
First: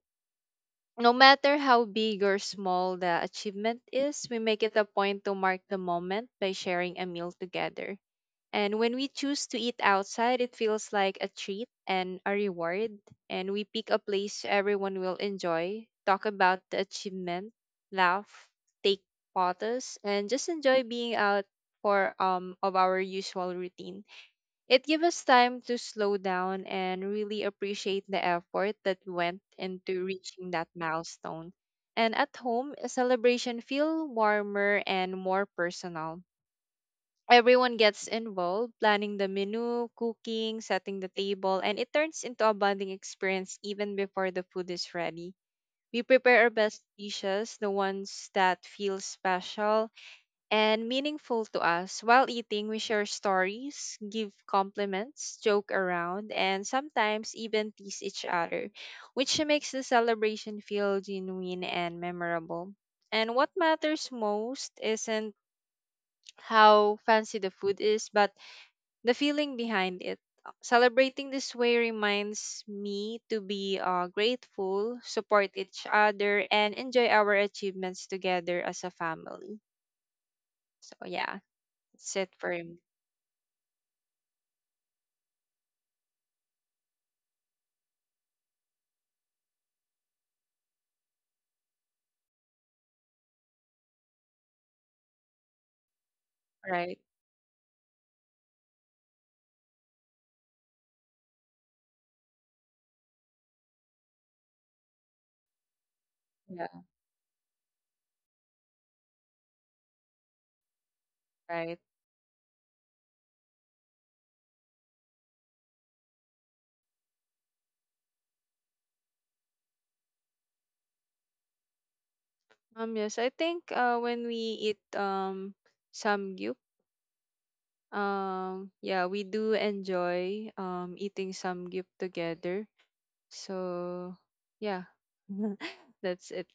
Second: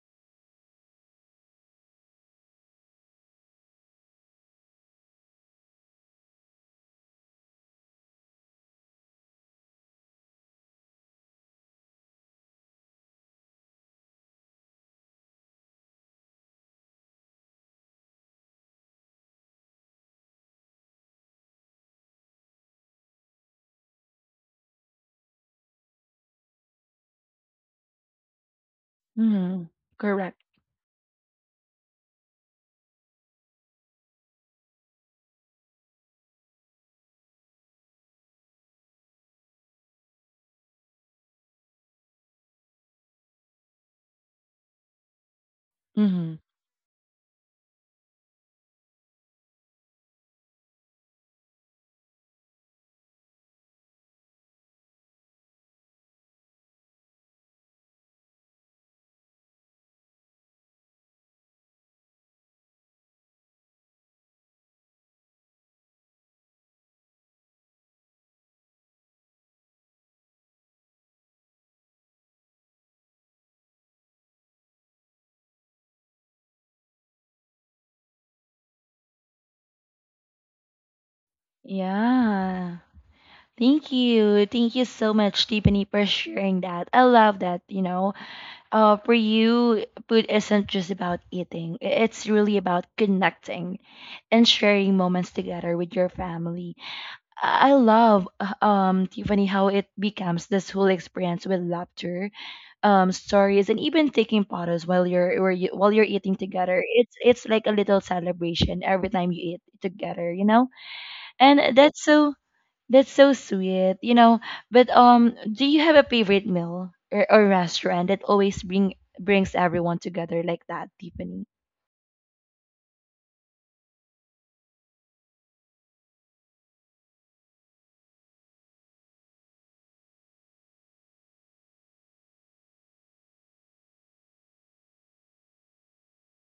[SPEAKER 2] no matter how big or small the achievement is, we make it a point to mark the moment by sharing a meal together. And when we choose to eat outside, it feels like a treat and a reward. And we pick a place everyone will enjoy, talk about the achievement, laugh, take photos, and just enjoy being out for of our usual routine. It gives us time to slow down and really appreciate the effort that went
[SPEAKER 1] Mhm.
[SPEAKER 2] into
[SPEAKER 1] Correct.
[SPEAKER 2] reaching that milestone. And at home, a celebration feel warmer and more personal. Everyone gets involved, planning the menu, cooking, setting the table, and it turns into a bonding experience even before the food is ready. We
[SPEAKER 1] Mhm.
[SPEAKER 2] prepare our best dishes, the ones that feel special, and meaningful to us. While eating, we share stories, give compliments, joke around, and sometimes even tease each other, which makes the celebration feel genuine and memorable. And what matters most isn't how fancy the food is, but the feeling behind it. Celebrating this way reminds me to be grateful, support each other, and enjoy our achievements together as a family. So, yeah, that's it for
[SPEAKER 1] Yeah.
[SPEAKER 2] me.
[SPEAKER 1] Thank you. Thank you so much, Tiffany, for sharing that. I love that, you know. For you, food isn't just about eating. It's really about connecting and sharing moments together with your family.
[SPEAKER 2] Right.
[SPEAKER 1] I love Tiffany, how it becomes this whole experience with laughter, stories, and even taking photos while you're while you while you're eating
[SPEAKER 2] Yeah.
[SPEAKER 1] together. It's like a little celebration every time you eat together, you know? And
[SPEAKER 2] Right.
[SPEAKER 1] that's so sweet, you know. But do you have a favorite meal, or restaurant that always brings everyone together like that, Tiffany?
[SPEAKER 2] Yes. I think. When we eat. Samgyup. Yeah. We do enjoy. Eating samgyup together. So. Yeah. That's it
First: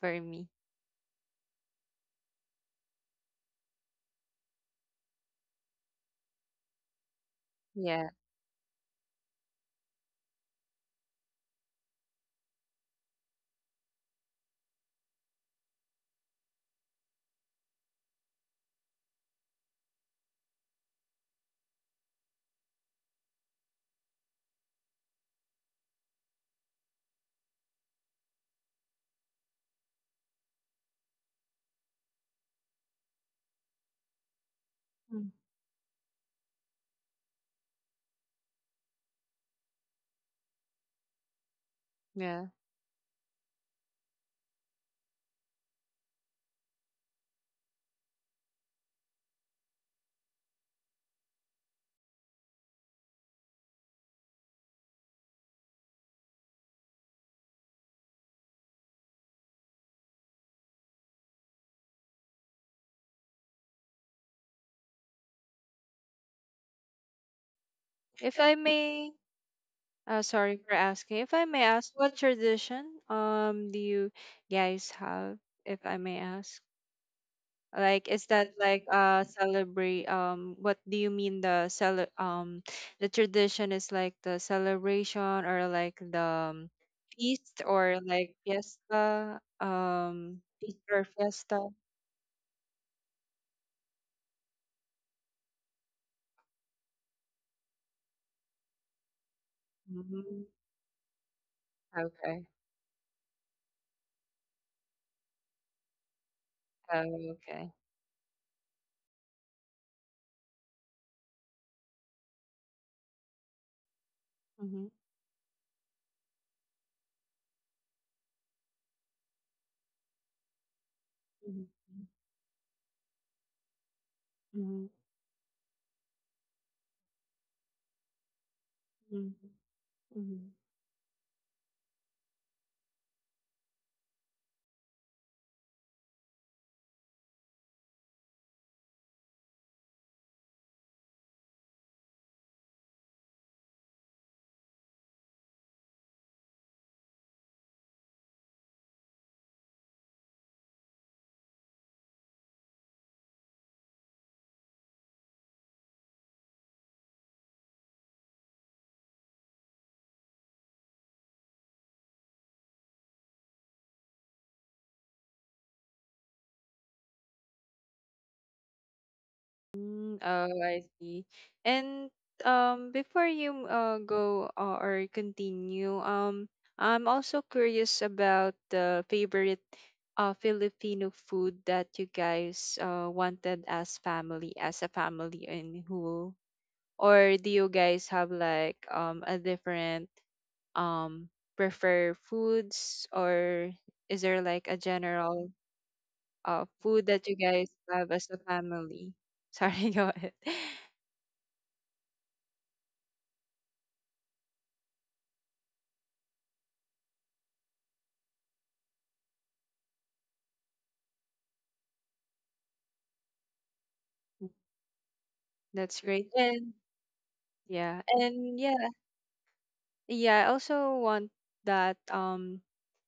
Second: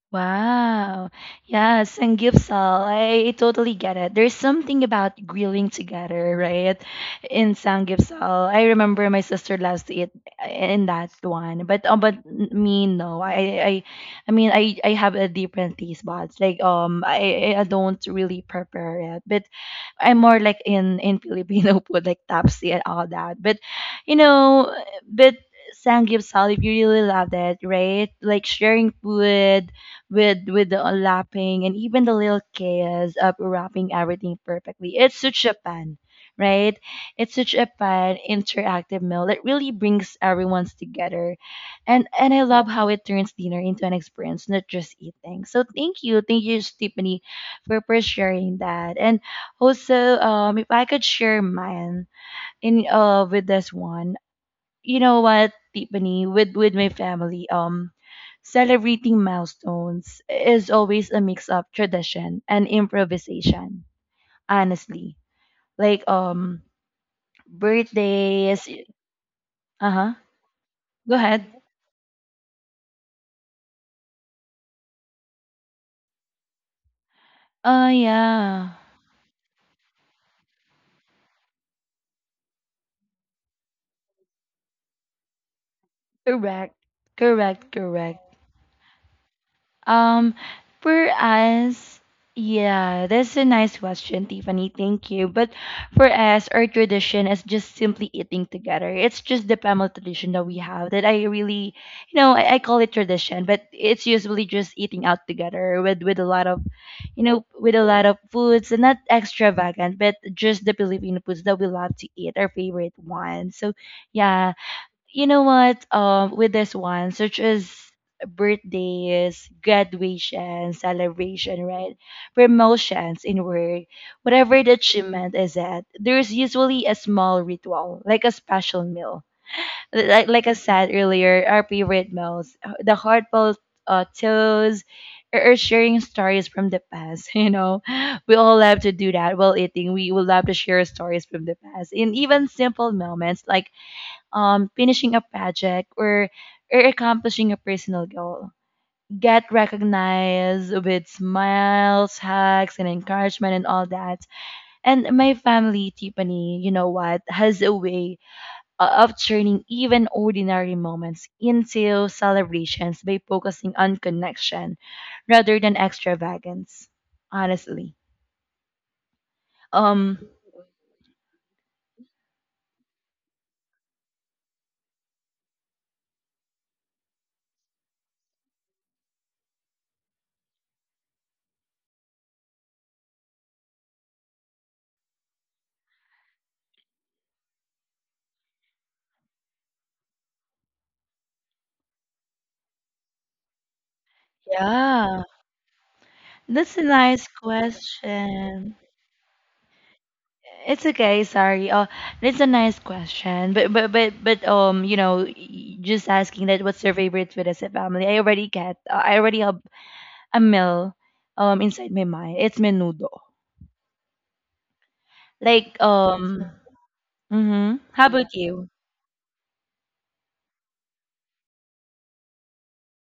[SPEAKER 2] for me.
[SPEAKER 1] Wow. Yes, and Gipsal, I totally get it. There's something about grilling together, right? In
[SPEAKER 2] Yeah.
[SPEAKER 1] Sanggipsal. I remember my sister loves to eat in that one. But me no. I mean I have a different taste buds. Like I don't really prepare it. But I'm more like in Filipino food, like tapsi and all that. But you know, but Sangyup Salib, you really love that, right? Like sharing food with the lapping and even the little chaos of wrapping everything perfectly. It's
[SPEAKER 2] Mm.
[SPEAKER 1] such a fun, right? It's such a fun interactive meal that really brings everyone's together, and I
[SPEAKER 2] Yeah.
[SPEAKER 1] love how it turns dinner into an experience, not just eating. So thank you, Stephanie, for sharing that. And also, if I could share mine in with this one, you know what, Tiffany, with my family, celebrating milestones is always a mix of tradition and improvisation. Honestly, like
[SPEAKER 2] If I
[SPEAKER 1] birthdays.
[SPEAKER 2] may.
[SPEAKER 1] Uh huh.
[SPEAKER 2] Sorry for
[SPEAKER 1] Go
[SPEAKER 2] asking. If I
[SPEAKER 1] ahead.
[SPEAKER 2] may ask, what tradition. Do you guys have? If I may ask.
[SPEAKER 1] Oh
[SPEAKER 2] Like, is that
[SPEAKER 1] yeah.
[SPEAKER 2] like celebrate what do you mean the cele the tradition is like the celebration or like the
[SPEAKER 1] Correct.
[SPEAKER 2] feast
[SPEAKER 1] Correct.
[SPEAKER 2] or like
[SPEAKER 1] Correct.
[SPEAKER 2] fiesta
[SPEAKER 1] Um,
[SPEAKER 2] feast or
[SPEAKER 1] for
[SPEAKER 2] fiesta?
[SPEAKER 1] us, yeah, that's a nice question, Tiffany. Thank you. But for us, our tradition is just simply eating together. It's just the family tradition
[SPEAKER 2] Hmm.
[SPEAKER 1] that we have that I really, you know,
[SPEAKER 2] Okay.
[SPEAKER 1] I call it tradition, but it's usually just eating out together with a lot of, you
[SPEAKER 2] Oh.
[SPEAKER 1] know,
[SPEAKER 2] Okay.
[SPEAKER 1] with a lot of foods, and not extravagant, but just the Filipino foods that we love to eat, our favorite ones. So yeah,
[SPEAKER 2] Mm-hmm.
[SPEAKER 1] you know what? With this one, such as birthdays, graduation, celebration, right?
[SPEAKER 2] Mm-hmm.
[SPEAKER 1] Promotions in work, whatever the
[SPEAKER 2] Mm-hmm.
[SPEAKER 1] achievement is at, there's usually a small ritual, like a special meal.
[SPEAKER 2] Mm-hmm. Mm-hmm.
[SPEAKER 1] Like I said earlier, our favorite meals, the heartfelt toast, or sharing stories from the past, you know. We all love to do that while eating. We will love to share stories from the past. And even simple moments like finishing a project, or accomplishing a personal goal, get recognized with smiles, hugs, and encouragement, and all that. And my family, Tiffany, you know what, has a way of turning even ordinary moments into celebrations by focusing on connection rather than extravagance. Honestly.
[SPEAKER 2] Mm,
[SPEAKER 1] Um
[SPEAKER 2] oh, I see. And before you go or continue, I'm also curious about the favorite Filipino food that you guys wanted as family, as a family in Hul. Or do you guys have like a different um, prefer foods, or is there like a
[SPEAKER 1] yeah.
[SPEAKER 2] general
[SPEAKER 1] That's a
[SPEAKER 2] food that
[SPEAKER 1] nice
[SPEAKER 2] you guys have as a
[SPEAKER 1] question.
[SPEAKER 2] family? Sorry, go ahead.
[SPEAKER 1] It's okay, sorry. It's a nice question, but you know, just asking that, what's your favorite food as a family? I already I already have a meal, inside my mind. It's menudo. Like
[SPEAKER 2] That's great.
[SPEAKER 1] um,
[SPEAKER 2] And
[SPEAKER 1] mm-hmm.
[SPEAKER 2] yeah,
[SPEAKER 1] How about
[SPEAKER 2] and
[SPEAKER 1] you?
[SPEAKER 2] yeah, yeah, I also want that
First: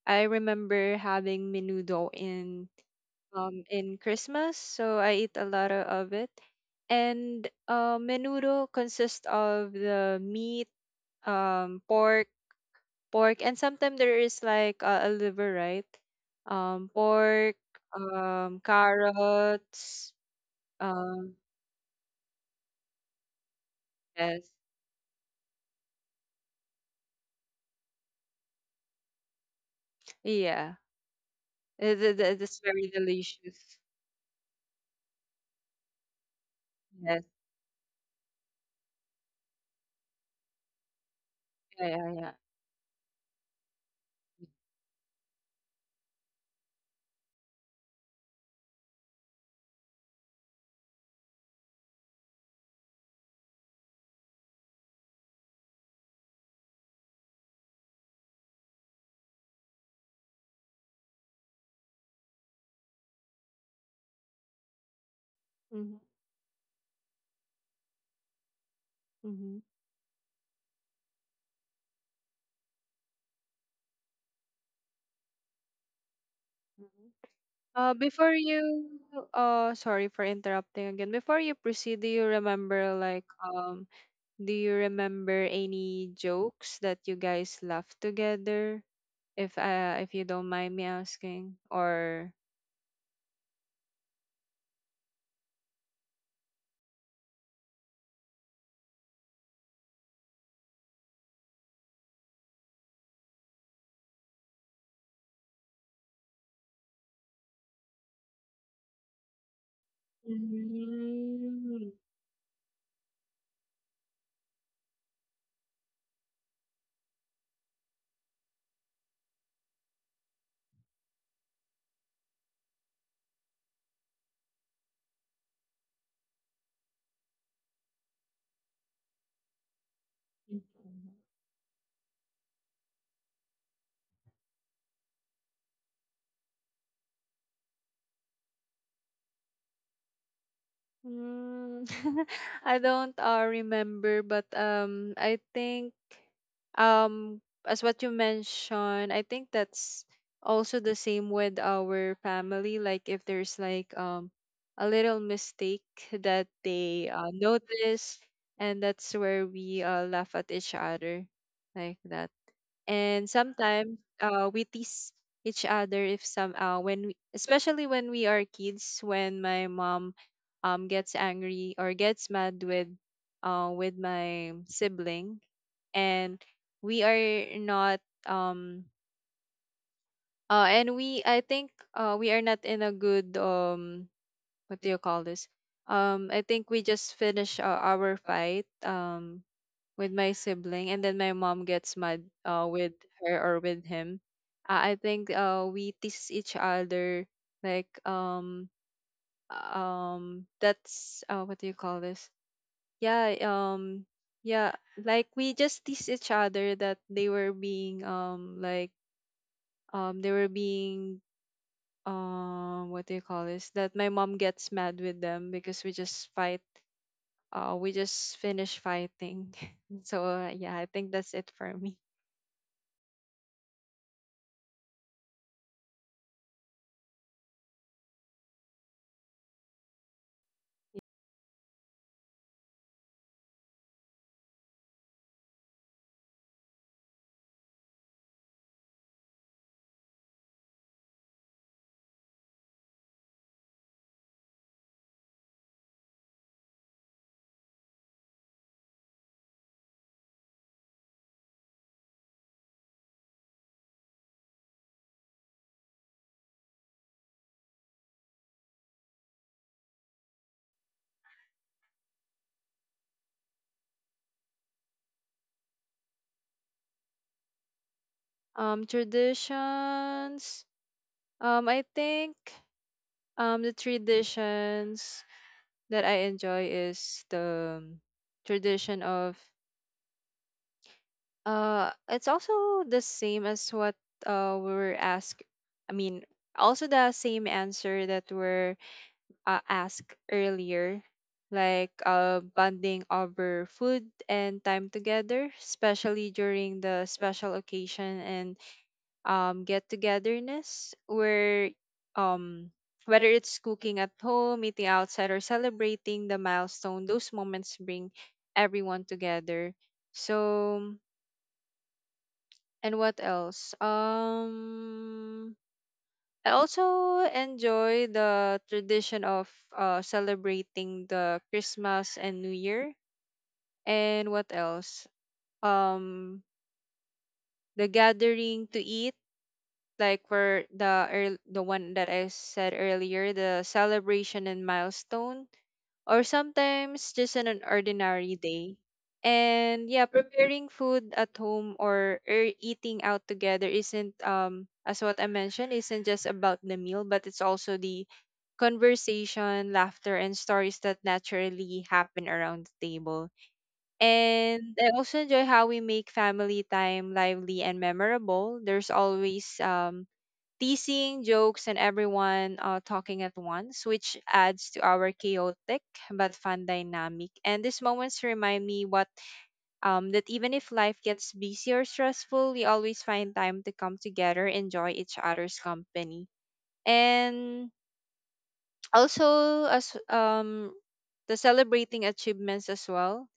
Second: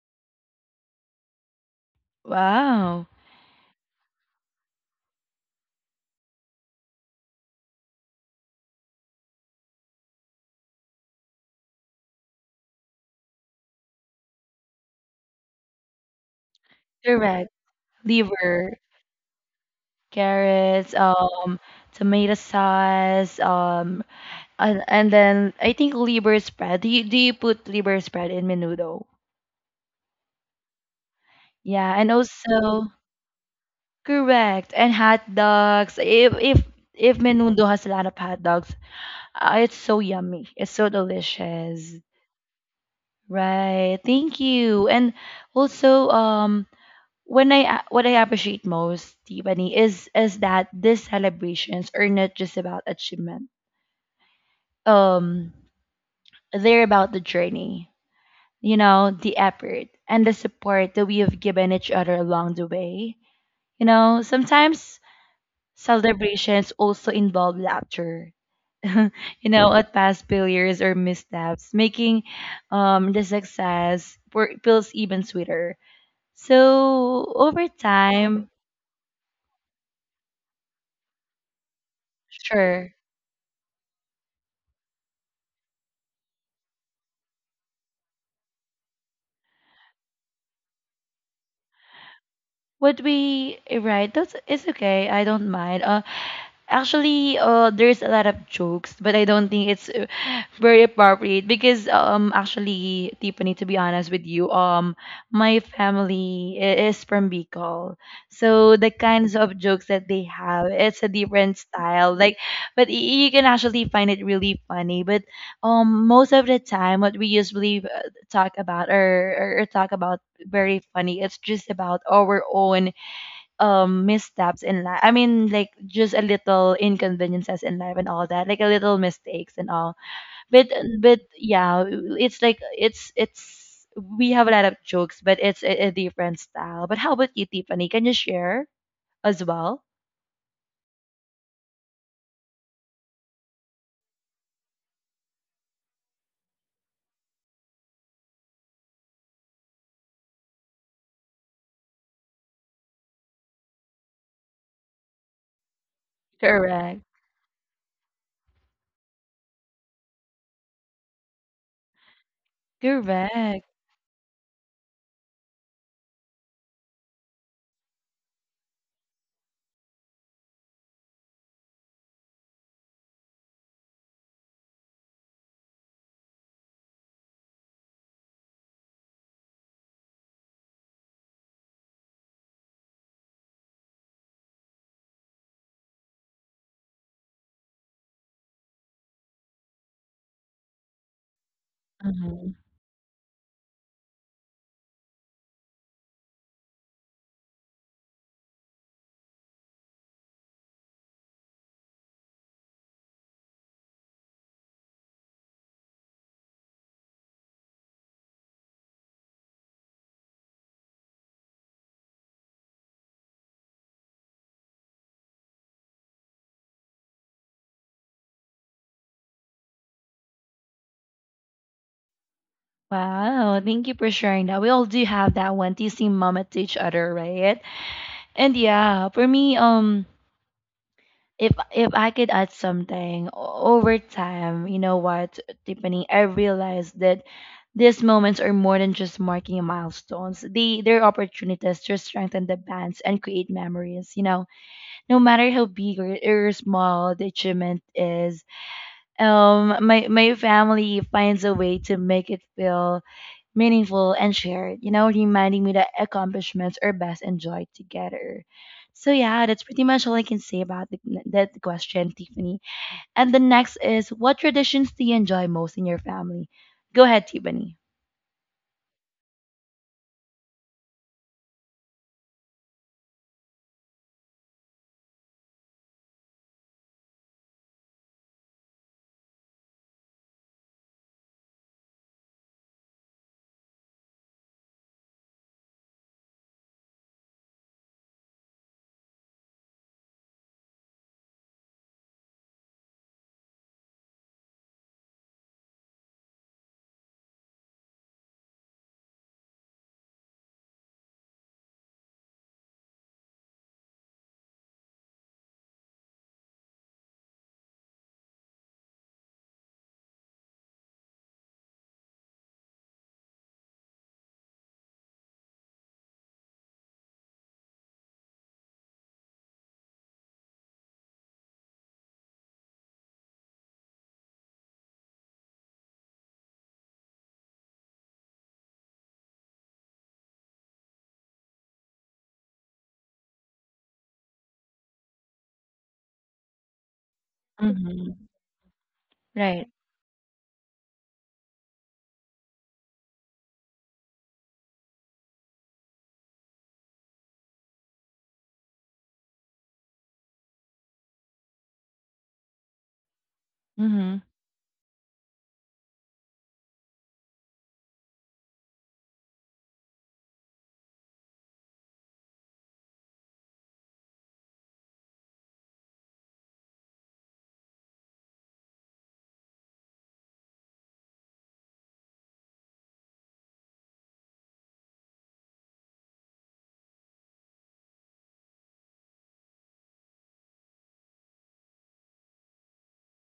[SPEAKER 2] I remember having menudo
[SPEAKER 1] Wow,
[SPEAKER 2] in Christmas, so I eat a lot o- of it. And menudo consists of the meat, um, pork, pork, and sometimes there is like a liver, right?
[SPEAKER 1] correct.
[SPEAKER 2] Pork,
[SPEAKER 1] Liver,
[SPEAKER 2] carrots,
[SPEAKER 1] carrots,
[SPEAKER 2] um,
[SPEAKER 1] tomato sauce,
[SPEAKER 2] yes,
[SPEAKER 1] and then I think liver spread. Do you put liver spread in menudo?
[SPEAKER 2] yeah,
[SPEAKER 1] Yeah, and
[SPEAKER 2] it's very
[SPEAKER 1] also.
[SPEAKER 2] delicious.
[SPEAKER 1] Correct. And hot dogs. If
[SPEAKER 2] Yes.
[SPEAKER 1] Menudo has a lot of hot dogs, it's so yummy. It's so
[SPEAKER 2] Yeah,
[SPEAKER 1] delicious.
[SPEAKER 2] yeah, yeah.
[SPEAKER 1] Right. Thank you. And also, what I appreciate most, Tiffany, is that these celebrations are not just about achievement. Um, they're about the journey. You know, the effort and the support that we have given each other along the way. You know, sometimes
[SPEAKER 2] Mm-hmm.
[SPEAKER 1] celebrations also involve laughter you
[SPEAKER 2] Mm-hmm.
[SPEAKER 1] know, at past failures or missteps, making the success for, feels even sweeter.
[SPEAKER 2] Mm-hmm.
[SPEAKER 1] So over
[SPEAKER 2] Uh, before
[SPEAKER 1] time,
[SPEAKER 2] you, sorry for interrupting again. Before you proceed, do you remember
[SPEAKER 1] sure.
[SPEAKER 2] like do you remember any jokes that you guys laughed together? If you don't mind me asking, or
[SPEAKER 1] Right. That's it's okay. I don't mind. Actually, there's a lot of jokes, but I don't think it's very appropriate because actually, Tiffany, to be honest with you, my family is from Bicol, so the kinds of jokes that they have, it's a different
[SPEAKER 2] Mm.
[SPEAKER 1] style. Like, but you can actually find it really funny. But most of the time, what we usually talk about or talk about very funny. It's just about our own missteps in life. I mean, like just a little inconveniences in life and all that, like a little mistakes and all. But yeah, it's like it's we have a lot of jokes, but it's a different style. But how about you, Tiffany? Can you share as well?
[SPEAKER 2] Mm, I don't remember, but I think um, as what you mentioned, I think that's also the same with our family. Like if there's like a little mistake that
[SPEAKER 1] Correct.
[SPEAKER 2] they notice, and that's where we laugh at each other, like that, and
[SPEAKER 1] Correct.
[SPEAKER 2] sometimes we tease each other if some when we, especially when we are kids, when my mom gets angry or gets mad with my sibling, and we are not and we I think we are not in a good what do you call this, I think we just finished our fight with my sibling, and then my mom gets mad
[SPEAKER 1] Mhm.
[SPEAKER 2] with her or with him, I think we tease each other like that's what do you call this, yeah um yeah, like we just tease each other that they were being they were being what do you call this, that my mom gets mad with them because we just fight, we just finish fighting. So yeah, I think that's it for me.
[SPEAKER 1] Wow, thank you for sharing that. We all do have that one teasing mama to each other, right? And yeah, for me, if I could add something over time, you know what, Tiffany, I realized that these moments are more than just marking milestones. They're opportunities to strengthen the bonds and create memories. You know, no matter how big or small the achievement is, my family finds a way to make it feel meaningful and shared. You know, reminding me that accomplishments are best enjoyed together. So yeah, that's pretty much all I can say about that question, Tiffany. And the next is what traditions do you enjoy most in your family? Go ahead, Tiffany.
[SPEAKER 2] Traditions. I think the traditions that I enjoy is the tradition of it's also the same as what we were asked. I mean, also the same answer that were asked earlier, like bonding over food and time together, especially during the special occasion and get togetherness where um whether it's cooking at home, eating outside, or celebrating the milestone, those moments bring everyone together. So, and what else? I also enjoy the tradition of celebrating the Christmas and New Year. And what else? Um, the gathering to eat, like for the earl- the one that I said earlier, the celebration and milestone, or sometimes just on an
[SPEAKER 1] Mm-hmm.
[SPEAKER 2] ordinary day.
[SPEAKER 1] Right.
[SPEAKER 2] And yeah, preparing food at home or eating out together isn't as what I mentioned isn't just about the meal, but it's also the conversation, laughter, and stories that naturally happen around the table.
[SPEAKER 1] Mm-hmm.
[SPEAKER 2] And I also enjoy how we make family time lively and memorable. There's always teasing, jokes, and everyone talking at once, which adds to our chaotic but fun dynamic. And these moments remind me what that even if life gets busy or stressful, we always find time to come together, enjoy each other's company, and also as the celebrating achievements as well,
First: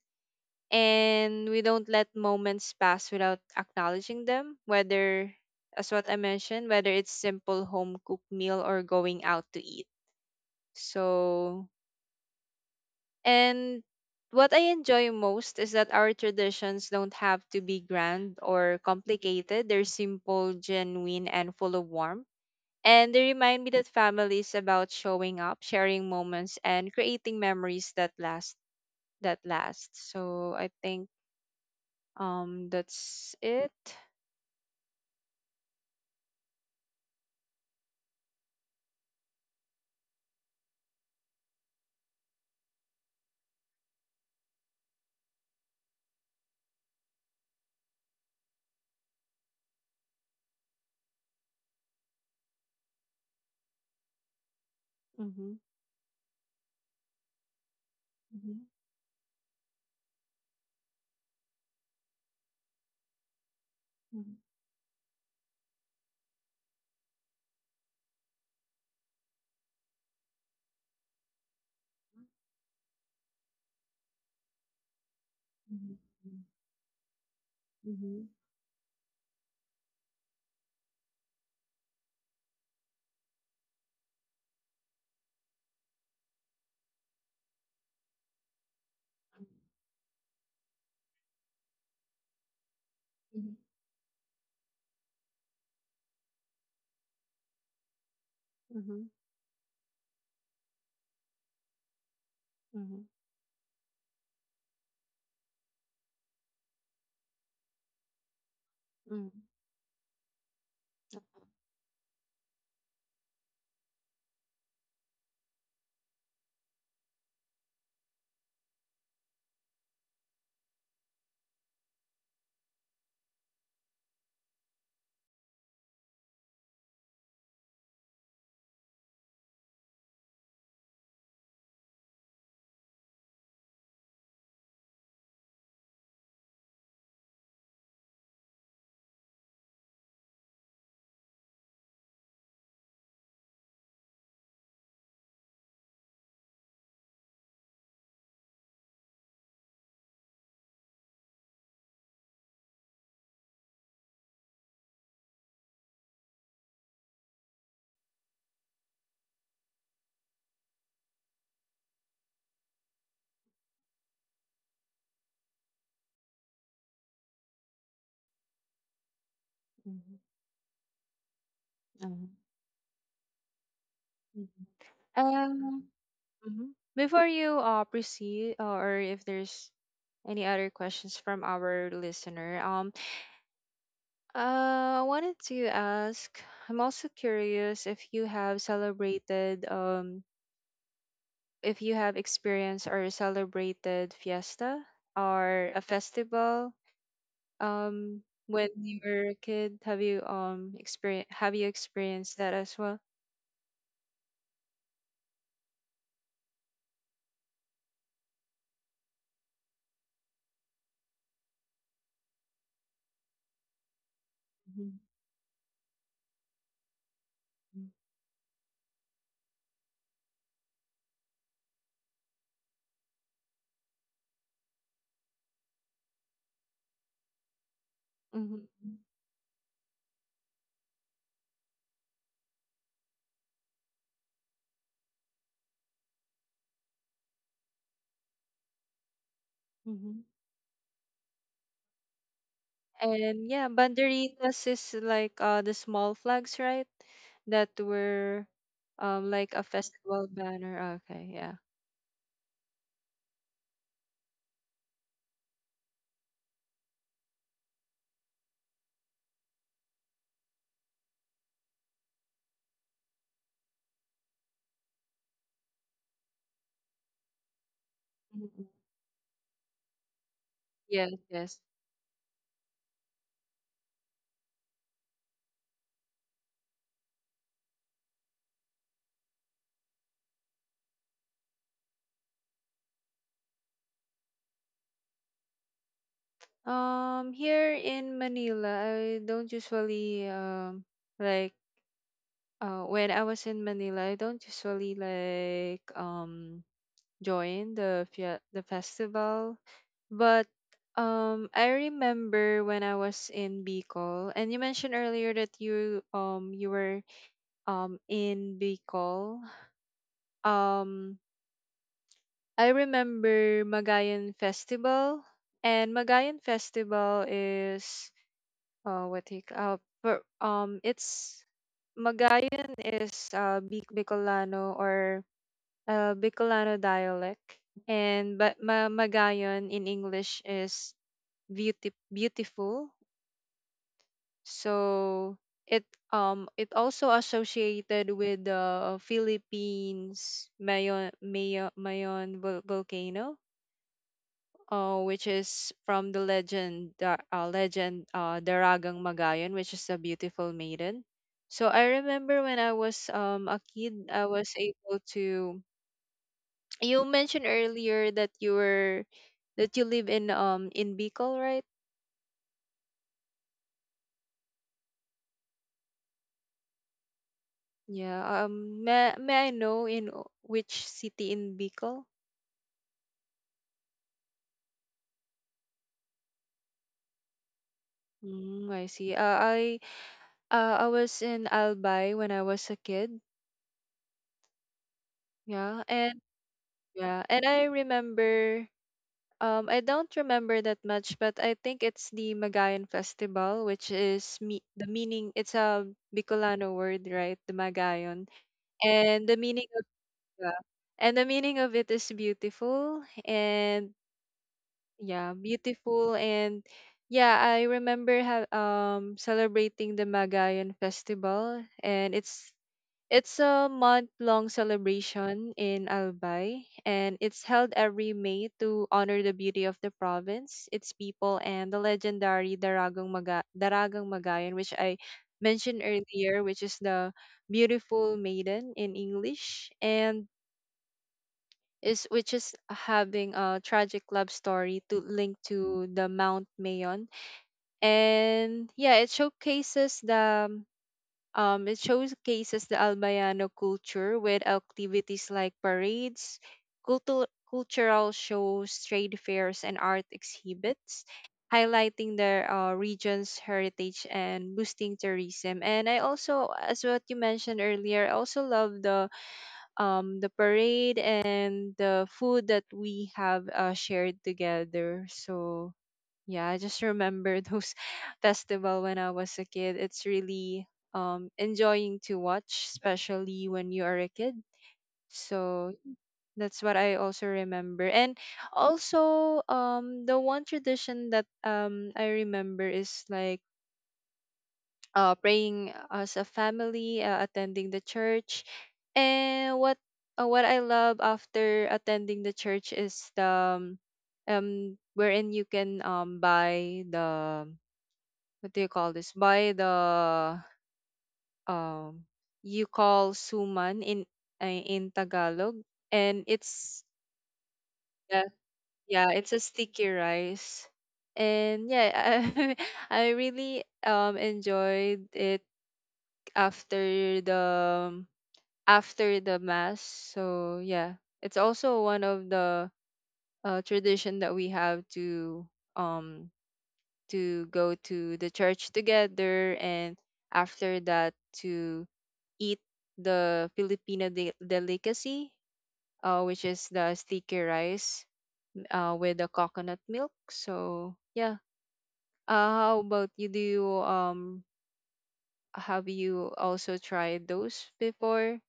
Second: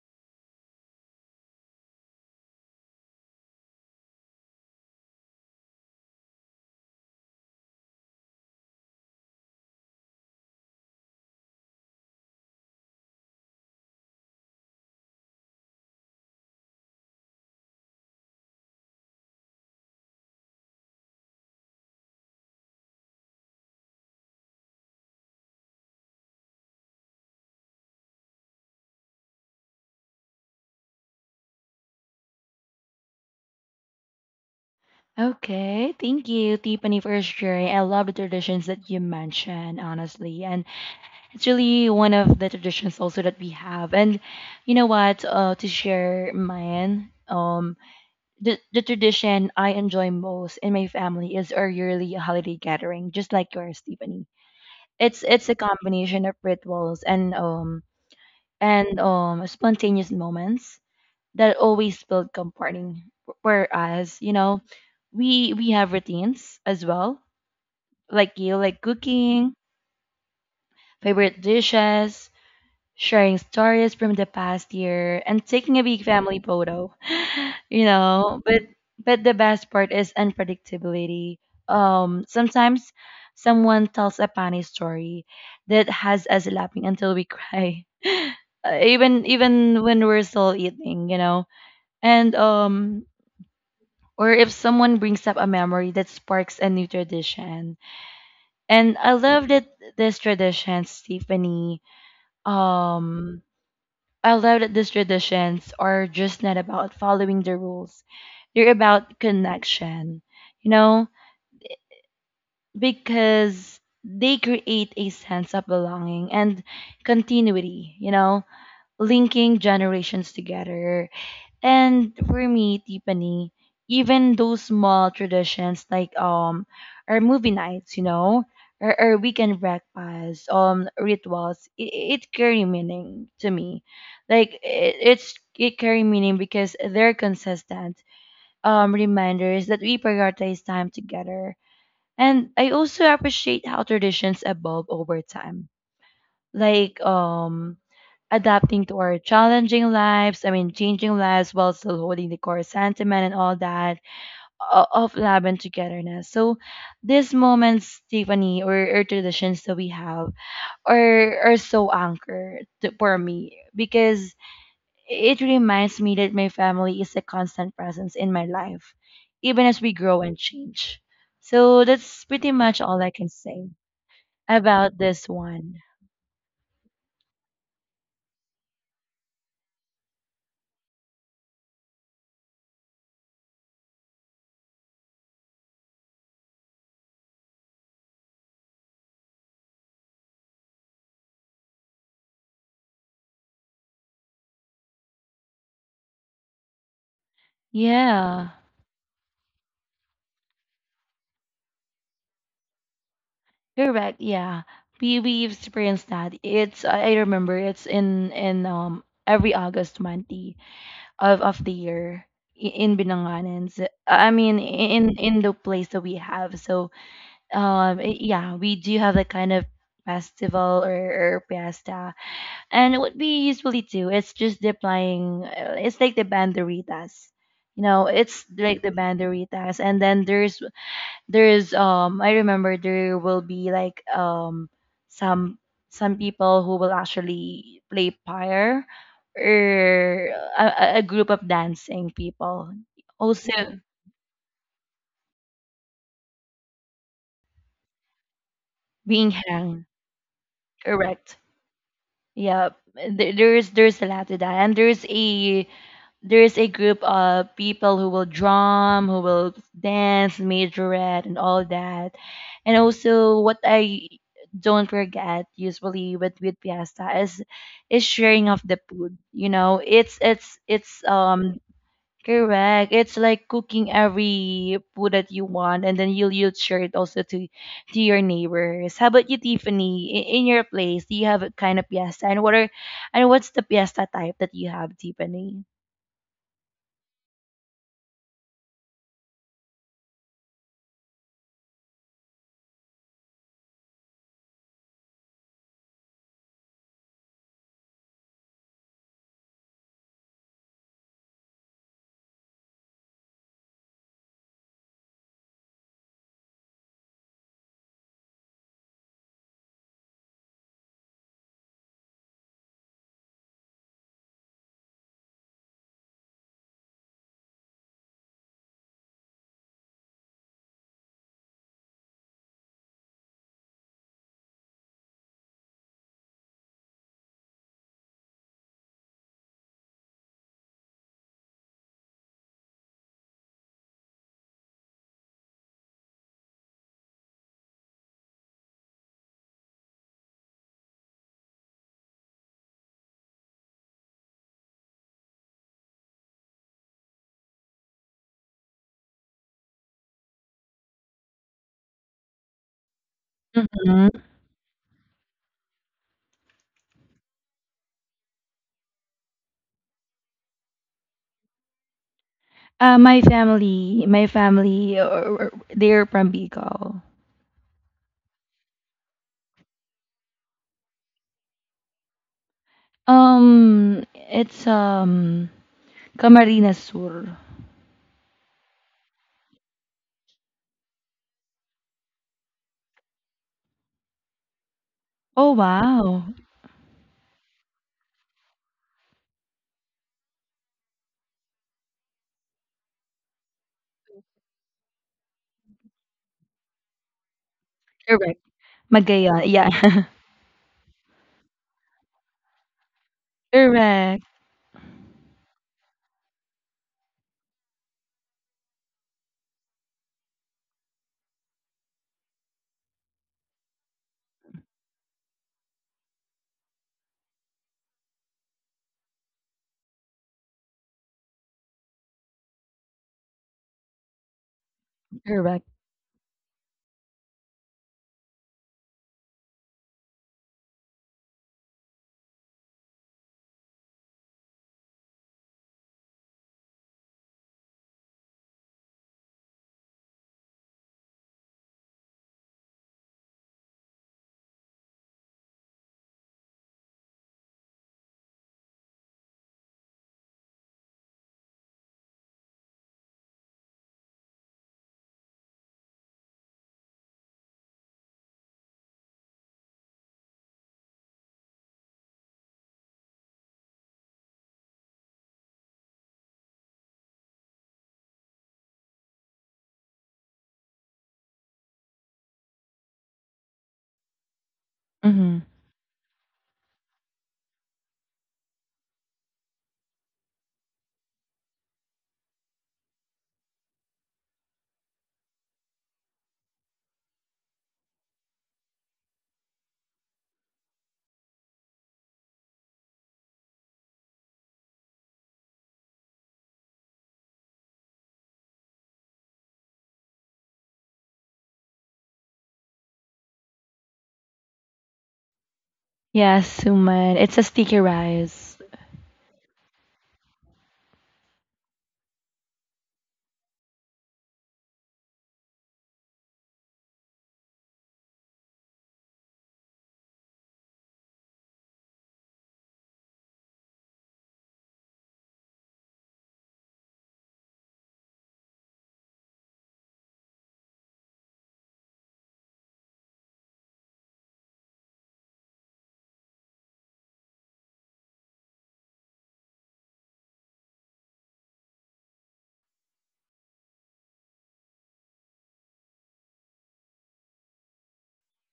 [SPEAKER 2] and we don't let moments pass without acknowledging them, whether as what I mentioned, whether it's simple home cooked meal or going out to eat. So, and what I enjoy most is that our traditions don't have to be grand or complicated, they're simple, genuine, and full of warmth, and they remind me that family is about showing up, sharing moments, and creating memories that last. So I think, um, that's it.
[SPEAKER 1] Okay. Thank you, Tiffany, for sharing. I love the traditions that you mentioned, honestly. And it's really one of the traditions also that we have. And you know what? To share mine, the tradition I enjoy most in my family is our yearly holiday gathering, just like yours, Tiffany. It's
[SPEAKER 2] Mm-hmm.
[SPEAKER 1] a combination of rituals and um
[SPEAKER 2] Mm-hmm.
[SPEAKER 1] and um spontaneous moments that always felt comforting. Whereas, you
[SPEAKER 2] Mm-hmm.
[SPEAKER 1] know, we have routines as well, like you, like cooking, favorite dishes, sharing stories from the past year and taking a
[SPEAKER 2] Mm-hmm.
[SPEAKER 1] big family photo you
[SPEAKER 2] Mm-hmm.
[SPEAKER 1] know. But the best part is unpredictability. Sometimes someone tells a funny story that has us laughing until we cry. Even when we're still eating, you know. And
[SPEAKER 2] Mm-hmm.
[SPEAKER 1] Or if someone brings up a memory that sparks a new tradition. And
[SPEAKER 2] Mm-hmm.
[SPEAKER 1] I love that this tradition, Stephanie,
[SPEAKER 2] Mm-hmm. Mm-hmm.
[SPEAKER 1] um I love that these traditions are just not about following the rules. They're about
[SPEAKER 2] Mhm, mhm,
[SPEAKER 1] connection, you know, because they create a sense of belonging and continuity, you know, linking generations together. And for me, Tiffany, even those small traditions like our movie nights, you know, or weekend breakfasts, um, rituals, it carry meaning to me. Like it's it carry meaning because they're consistent reminders that we prioritize time together. And I also appreciate how traditions evolve over time, like um, adapting to our challenging lives, I mean changing lives, while still holding the core sentiment and all that of love and togetherness. So these moments, Tiffany, or traditions that we have are so anchored to, for me, because it reminds me that my family is a constant presence in my life, even as we
[SPEAKER 2] mhm.
[SPEAKER 1] grow and change. So that's pretty much all I can say about this one.
[SPEAKER 2] Um, mhm. Before you proceed, or if there's any other questions from our listener, I wanted to ask. I'm also curious if you have celebrated if you have experienced or celebrated fiesta or a festival
[SPEAKER 1] Yeah,
[SPEAKER 2] when you were a kid, have you experience have you experienced that as well?
[SPEAKER 1] correct. Yeah, we experienced that. It's I remember it's in every August 20 of the year in Binanganan. So, I mean in
[SPEAKER 2] Mm-hmm.
[SPEAKER 1] in the place that we have. So yeah, we do have that kind of festival or fiesta. And what we usually do, it's just deploying it's like the banderitas, you know, it's like the
[SPEAKER 2] Mm-hmm.
[SPEAKER 1] banderitas. And then there's I remember there will be like some some people who will actually play pyre or
[SPEAKER 2] Mm-hmm.
[SPEAKER 1] a group of dancing people. Also
[SPEAKER 2] And yeah, banderitas is like the small flags, right, that were
[SPEAKER 1] being
[SPEAKER 2] like a
[SPEAKER 1] hang.
[SPEAKER 2] festival banner.
[SPEAKER 1] Correct.
[SPEAKER 2] Okay, yeah.
[SPEAKER 1] Yeah, there's a lot to that, and there's a group of people who will drum, who will dance, majorette, and all that. And also, what I don't forget usually with fiesta is sharing of
[SPEAKER 2] Mhm.
[SPEAKER 1] the food. You know, it's it's it's
[SPEAKER 2] Yes,
[SPEAKER 1] um
[SPEAKER 2] yes.
[SPEAKER 1] correct. It's like cooking every food that you want, and then you'll share it also to your neighbors. How about you, Tiffany? In your place, do you have a kind of fiesta, and what are and what's the fiesta type that you have, Tiffany?
[SPEAKER 2] Um, here in manila, I don't usually like when I was in Manila, I don't usually like join the fia- the festival, but I remember when I was in Bicol, and you mentioned earlier that you you were in Bicol. Um, I remember Magayan Festival, and Magayan Festival is what do you c- per, it's Magayan is Bicolano or Bicolano dialect, and but ma- Magayon in English is beauty beautiful. So it it also associated with the Philippines Mayon vol- volcano, which is from the legend Daragang Magayon, which is a beautiful maiden. So I remember when I was a
[SPEAKER 1] Hmm.
[SPEAKER 2] kid, I was able to You mentioned earlier that you were that you live in Bicol, right?
[SPEAKER 1] My family, they're from Bicol.
[SPEAKER 2] Yeah. Um, may I know in o- which city in Bicol?
[SPEAKER 1] Um, it's Camarines Sur.
[SPEAKER 2] Mm, I see. I was in Albay when I was a kid.
[SPEAKER 1] Oh
[SPEAKER 2] Yeah.
[SPEAKER 1] wow,
[SPEAKER 2] And yeah, and I remember I don't remember that much, but I think it's the Magayan Festival, which is me the meaning it's a Bicolano word, right? The Magayan.
[SPEAKER 1] correct.
[SPEAKER 2] And
[SPEAKER 1] Magayan,
[SPEAKER 2] the
[SPEAKER 1] yeah.
[SPEAKER 2] meaning Yeah. And the meaning of it is
[SPEAKER 1] Correct,
[SPEAKER 2] beautiful and yeah, I remember ha- celebrating the Magayan Festival, and it's a month-long celebration in Albay, and it's held every May to honor the beauty of the province, its people, and the legendary Daragang Maga- Daragang Magayan, which I
[SPEAKER 1] correct.
[SPEAKER 2] mentioned earlier, which is the beautiful maiden in English, and is which is having a tragic love story to link to the Mount Mayon. And yeah, it showcases the Albayano culture with activities like parades, cultu- cultural shows, trade fairs, and art exhibits, highlighting their region's heritage and boosting tourism. And I also, as what you mentioned earlier, I also love the parade and the food that we have shared together. So yeah, I just remember those festival when I was a kid. It's really enjoying to watch, especially when you are a kid. So that's what I also remember. And also, the one tradition that I remember is like praying as a family, attending the church, and what I love after attending the church is the wherein you can buy the what do you call this? Buy the um you call suman in Tagalog, and
[SPEAKER 1] Yeah,
[SPEAKER 2] it's
[SPEAKER 1] suman. It's a sticky
[SPEAKER 2] yeah,
[SPEAKER 1] rice.
[SPEAKER 2] yeah, it's a sticky rice. And yeah, I really enjoyed it after the um, after the mass. So yeah, it's also one of the tradition that we have um to go to the church together, and after that to eat the Filipino delicacy, which is the sticky rice with the coconut milk. So yeah, how about you? Do you have you also tried those before?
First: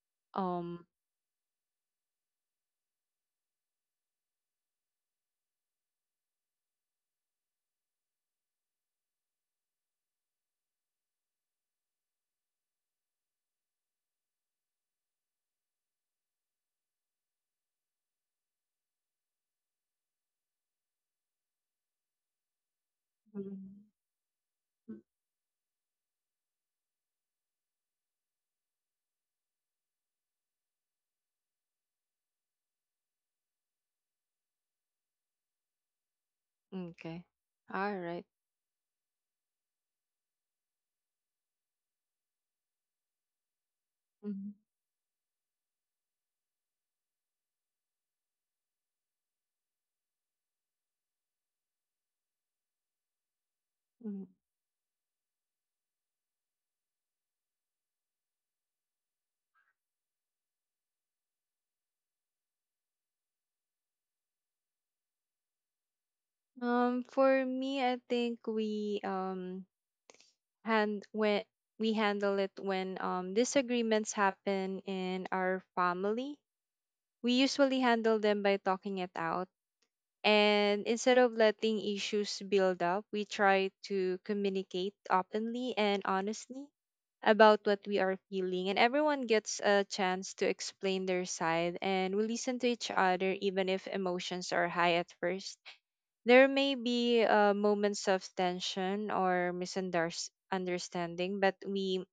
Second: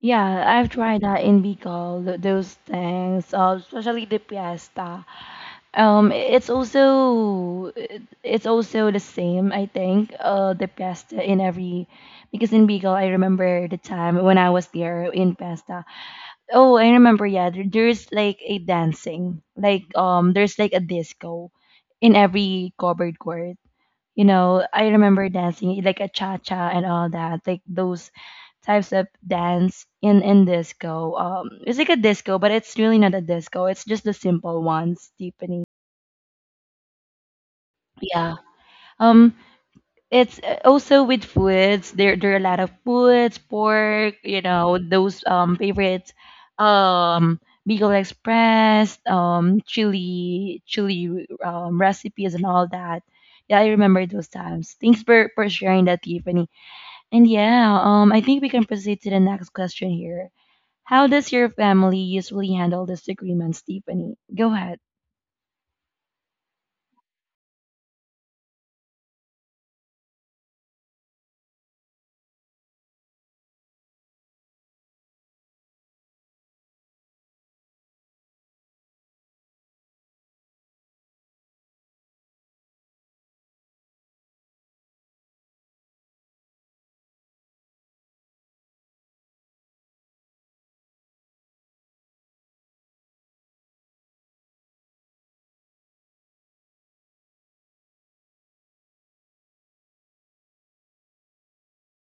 [SPEAKER 1] Yeah, I've
[SPEAKER 2] Um.
[SPEAKER 1] tried that in Bicol, those things, especially the piesta. It's also it's also the same, I think, the piesta in every, because in Bicol, I remember the time when I was there in piesta. Oh, I remember, yeah, there's like a dancing, like there's like a disco in every covered court. You know, I remember dancing like a cha cha and all that, like those types of dance in disco. It's like a disco, but it's really not a disco. It's just the simple ones, Tiffany.
[SPEAKER 2] Okay. All right.
[SPEAKER 1] Yeah. Um, it's also with foods. There are a lot of foods, pork, you
[SPEAKER 2] Mhm.
[SPEAKER 1] know, those favorites. Um, Beagle Express, chili recipes and all that. Yeah, I remember those
[SPEAKER 2] Mhm.
[SPEAKER 1] times. Thanks for sharing that, Tiffany. And yeah, I think we can proceed to the next question here. How does your family usually handle disagreements, Tiffany? Go ahead.
[SPEAKER 2] For me, I think we hand when we handle it when disagreements happen in our family. We usually handle them by talking it out. And instead of letting issues build up, we try to communicate openly and honestly about what we are feeling. And everyone gets a chance to explain their side, and we listen to each other even if emotions are high at first. There may be moments of tension or misunderstanding, but we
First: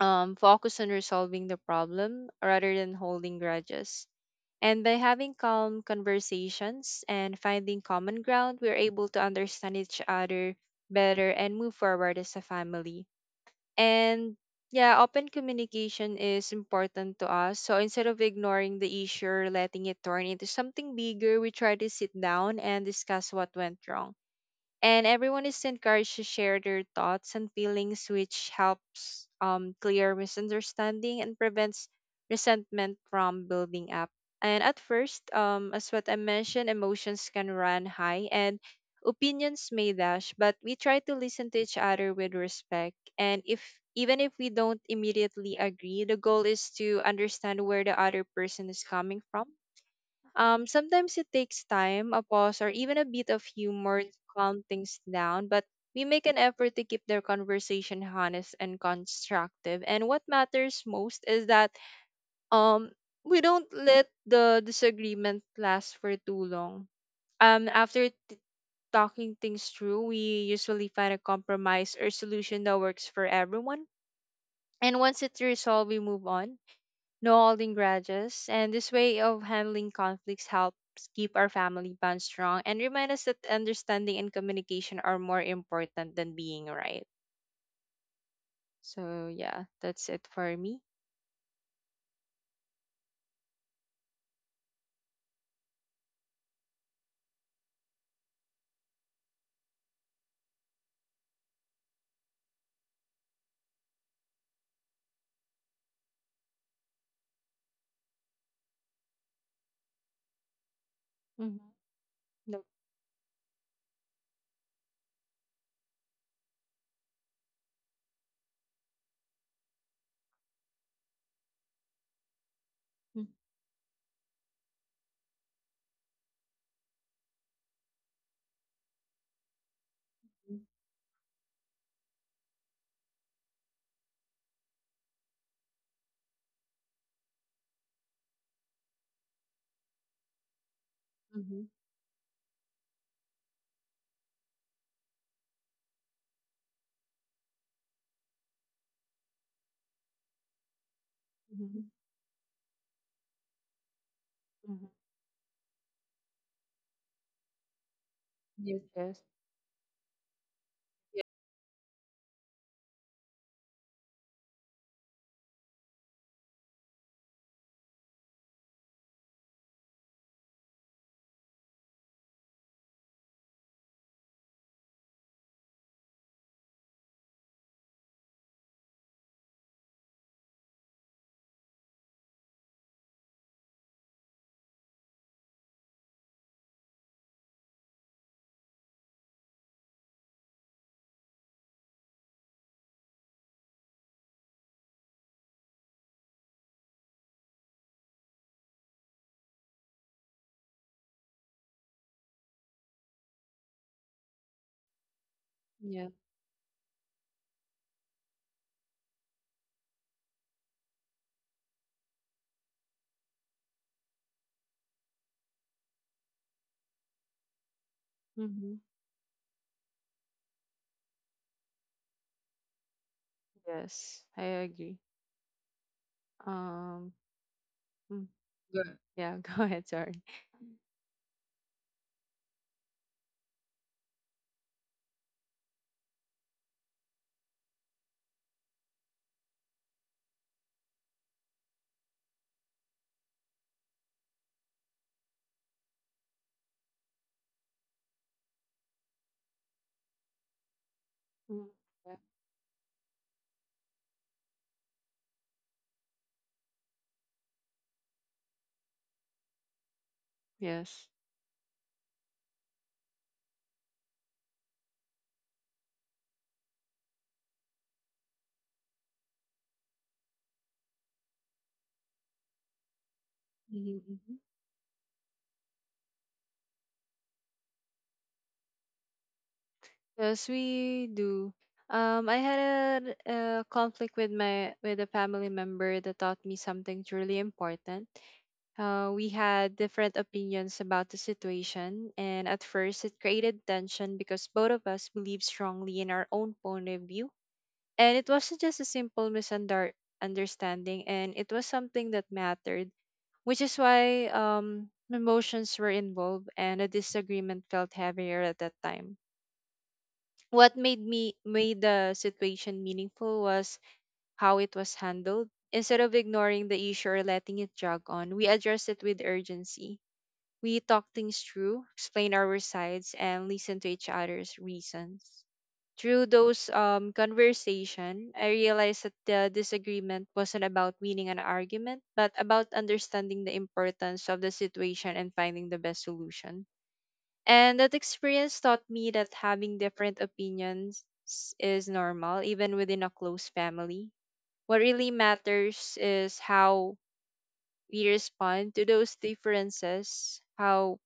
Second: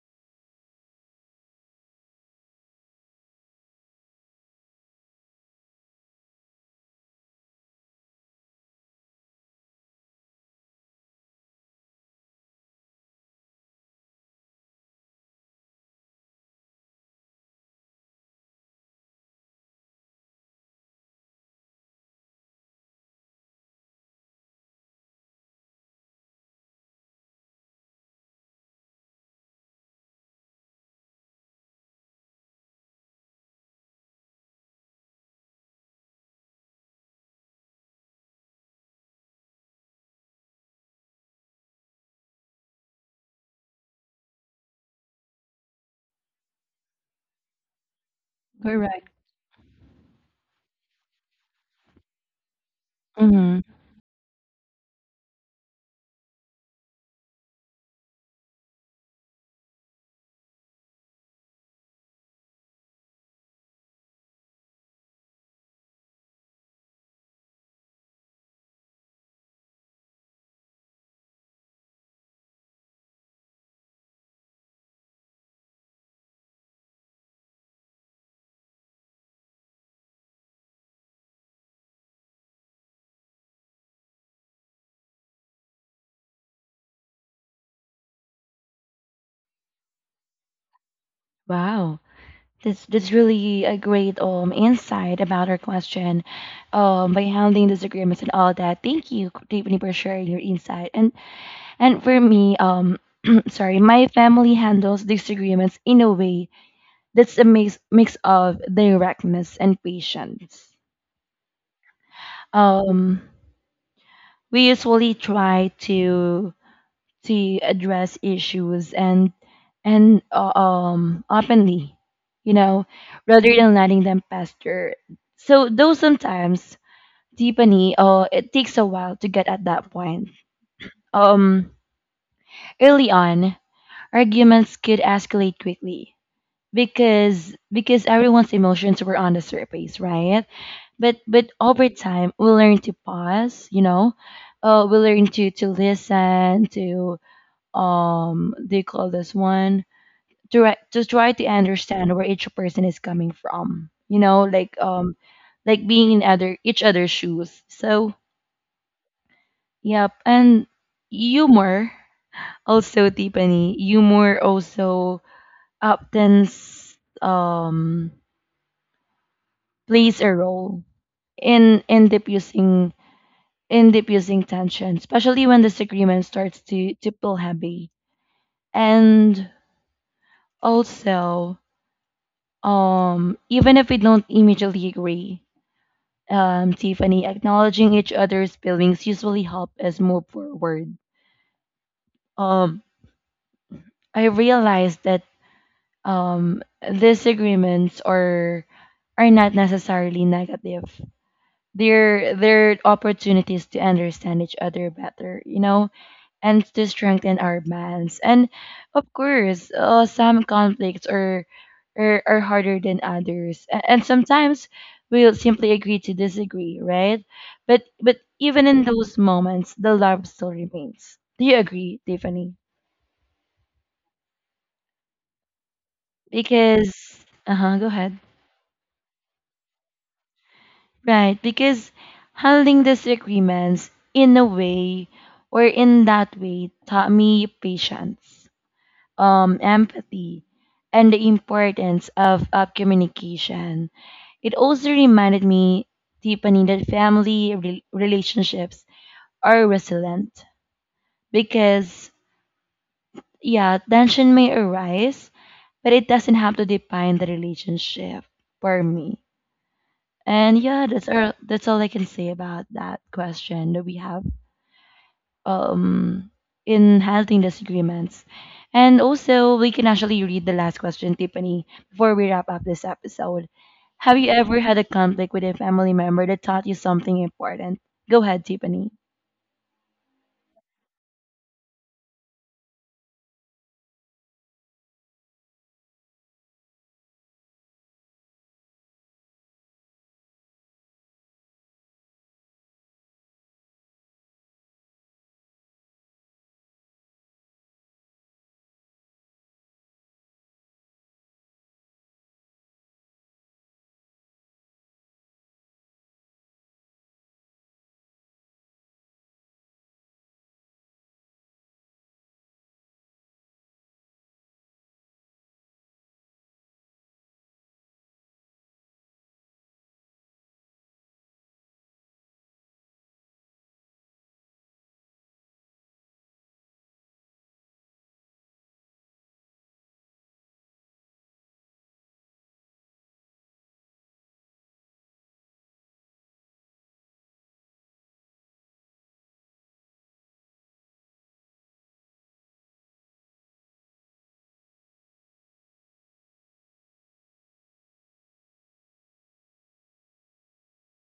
[SPEAKER 2] focus on resolving the problem rather than holding grudges, and by having calm conversations and finding common ground, we're able to understand each other better and move forward as a family. And yeah, open communication is important to us. So instead of ignoring the issue or letting it turn into something bigger, we try to sit down and discuss what went wrong, and everyone is encouraged to share their thoughts and feelings, which helps clear misunderstanding and prevents resentment from building up. And at first, as what I mentioned, emotions can run high and opinions may dash, but we try to listen to each other with respect. And if even if we don't immediately agree, the goal is to understand where the other person is
[SPEAKER 1] Correct.
[SPEAKER 2] coming from. Sometimes it takes time, a pause, or even a bit of
[SPEAKER 1] Hmm.
[SPEAKER 2] humor to calm things down, but we make an effort to keep their conversation honest and constructive. And what matters most is that um, we don't let the disagreement last for too long. After talking things through, we usually find a compromise or solution that works for everyone. And once it's resolved, we move on, no holding grudges, and this way of handling conflicts helps keep our family bond strong and remind us that understanding and communication are more important than being right. So yeah, that's it for me.
[SPEAKER 1] Wow. That's really a great insight about our question, by handling disagreements and all that. Thank you, Tiffany, for sharing your insight. And for me, sorry, my family handles disagreements in a way that's a mix of directness and patience.
[SPEAKER 2] Mm-hmm. No.
[SPEAKER 1] Um, we usually try to address issues and openly, you know,
[SPEAKER 2] Mm-hmm.
[SPEAKER 1] rather than letting them fester. So though sometimes deepening uh, it takes a while to get at that point, um, early on arguments could escalate quickly because everyone's emotions were on the surface, right? But
[SPEAKER 2] Mm-hmm.
[SPEAKER 1] over time we learn to pause, you know, we learn to listen to um, they call this one, to to try to
[SPEAKER 2] Mm-hmm.
[SPEAKER 1] understand where each person is coming from, you know, like
[SPEAKER 2] Mm-hmm.
[SPEAKER 1] um, like being in other each other's shoes. So
[SPEAKER 2] Yes. Yes.
[SPEAKER 1] yep. And
[SPEAKER 2] Yeah.
[SPEAKER 1] humor also, Tiffany, humor also often um plays a role in in diffusing in diffusing tension, especially when disagreement starts to feel heavy. And also, even if we don't immediately agree, Tiffany, acknowledging each other's feelings usually help us move forward. Um, I realized that disagreements are not necessarily negative. They're opportunities to understand each other better. You know,
[SPEAKER 2] Yeah.
[SPEAKER 1] and to strengthen our bonds. And of course, some conflicts are harder than others, and sometimes we'll simply agree to disagree, right? But even
[SPEAKER 2] Mm-hmm.
[SPEAKER 1] in those moments, the love still remains. Do you agree, Tiffany?
[SPEAKER 2] Yes, I agree. Um,
[SPEAKER 1] Because uh huh, go ahead.
[SPEAKER 2] mm, Good. Yeah, go ahead. Sorry.
[SPEAKER 1] Right, because handling disagreements in a way or in that way taught me patience, empathy, and the importance of communication. It also reminded me, Tiffany, that family relationships are resilient
[SPEAKER 2] Mm.
[SPEAKER 1] because,
[SPEAKER 2] Yeah.
[SPEAKER 1] yeah, tension may arise, but it doesn't have to define the relationship for me. And yeah,
[SPEAKER 2] Yes.
[SPEAKER 1] that's all I can say about that question that we have, um, in handling disagreements. And also, we can actually read the last question, Tiffany, before we wrap up this episode. Have you
[SPEAKER 2] Mm-hmm.
[SPEAKER 1] ever had a conflict with a family member that taught you something important? Go ahead, Tiffany.
[SPEAKER 2] Yes, we do. I had a conflict with my with a family member that taught me something truly important. We had different opinions about the situation, and at first it created tension because both of us believed strongly in our own point of view. And it wasn't just a simple misunderstanding, and it was something that mattered, which is why emotions were involved, and a disagreement felt heavier at that time. What made me made the situation meaningful was how it was handled. Instead of ignoring the issue or letting it jog on, we addressed it with urgency. We talked things through, explained our sides, and listened to each other's reasons. Through those conversation, I realized that the disagreement wasn't about winning an argument, but about understanding the importance of the situation and finding the best solution. And that experience taught me that having different opinions is normal, even within a close family. What really matters is how we respond to those differences, how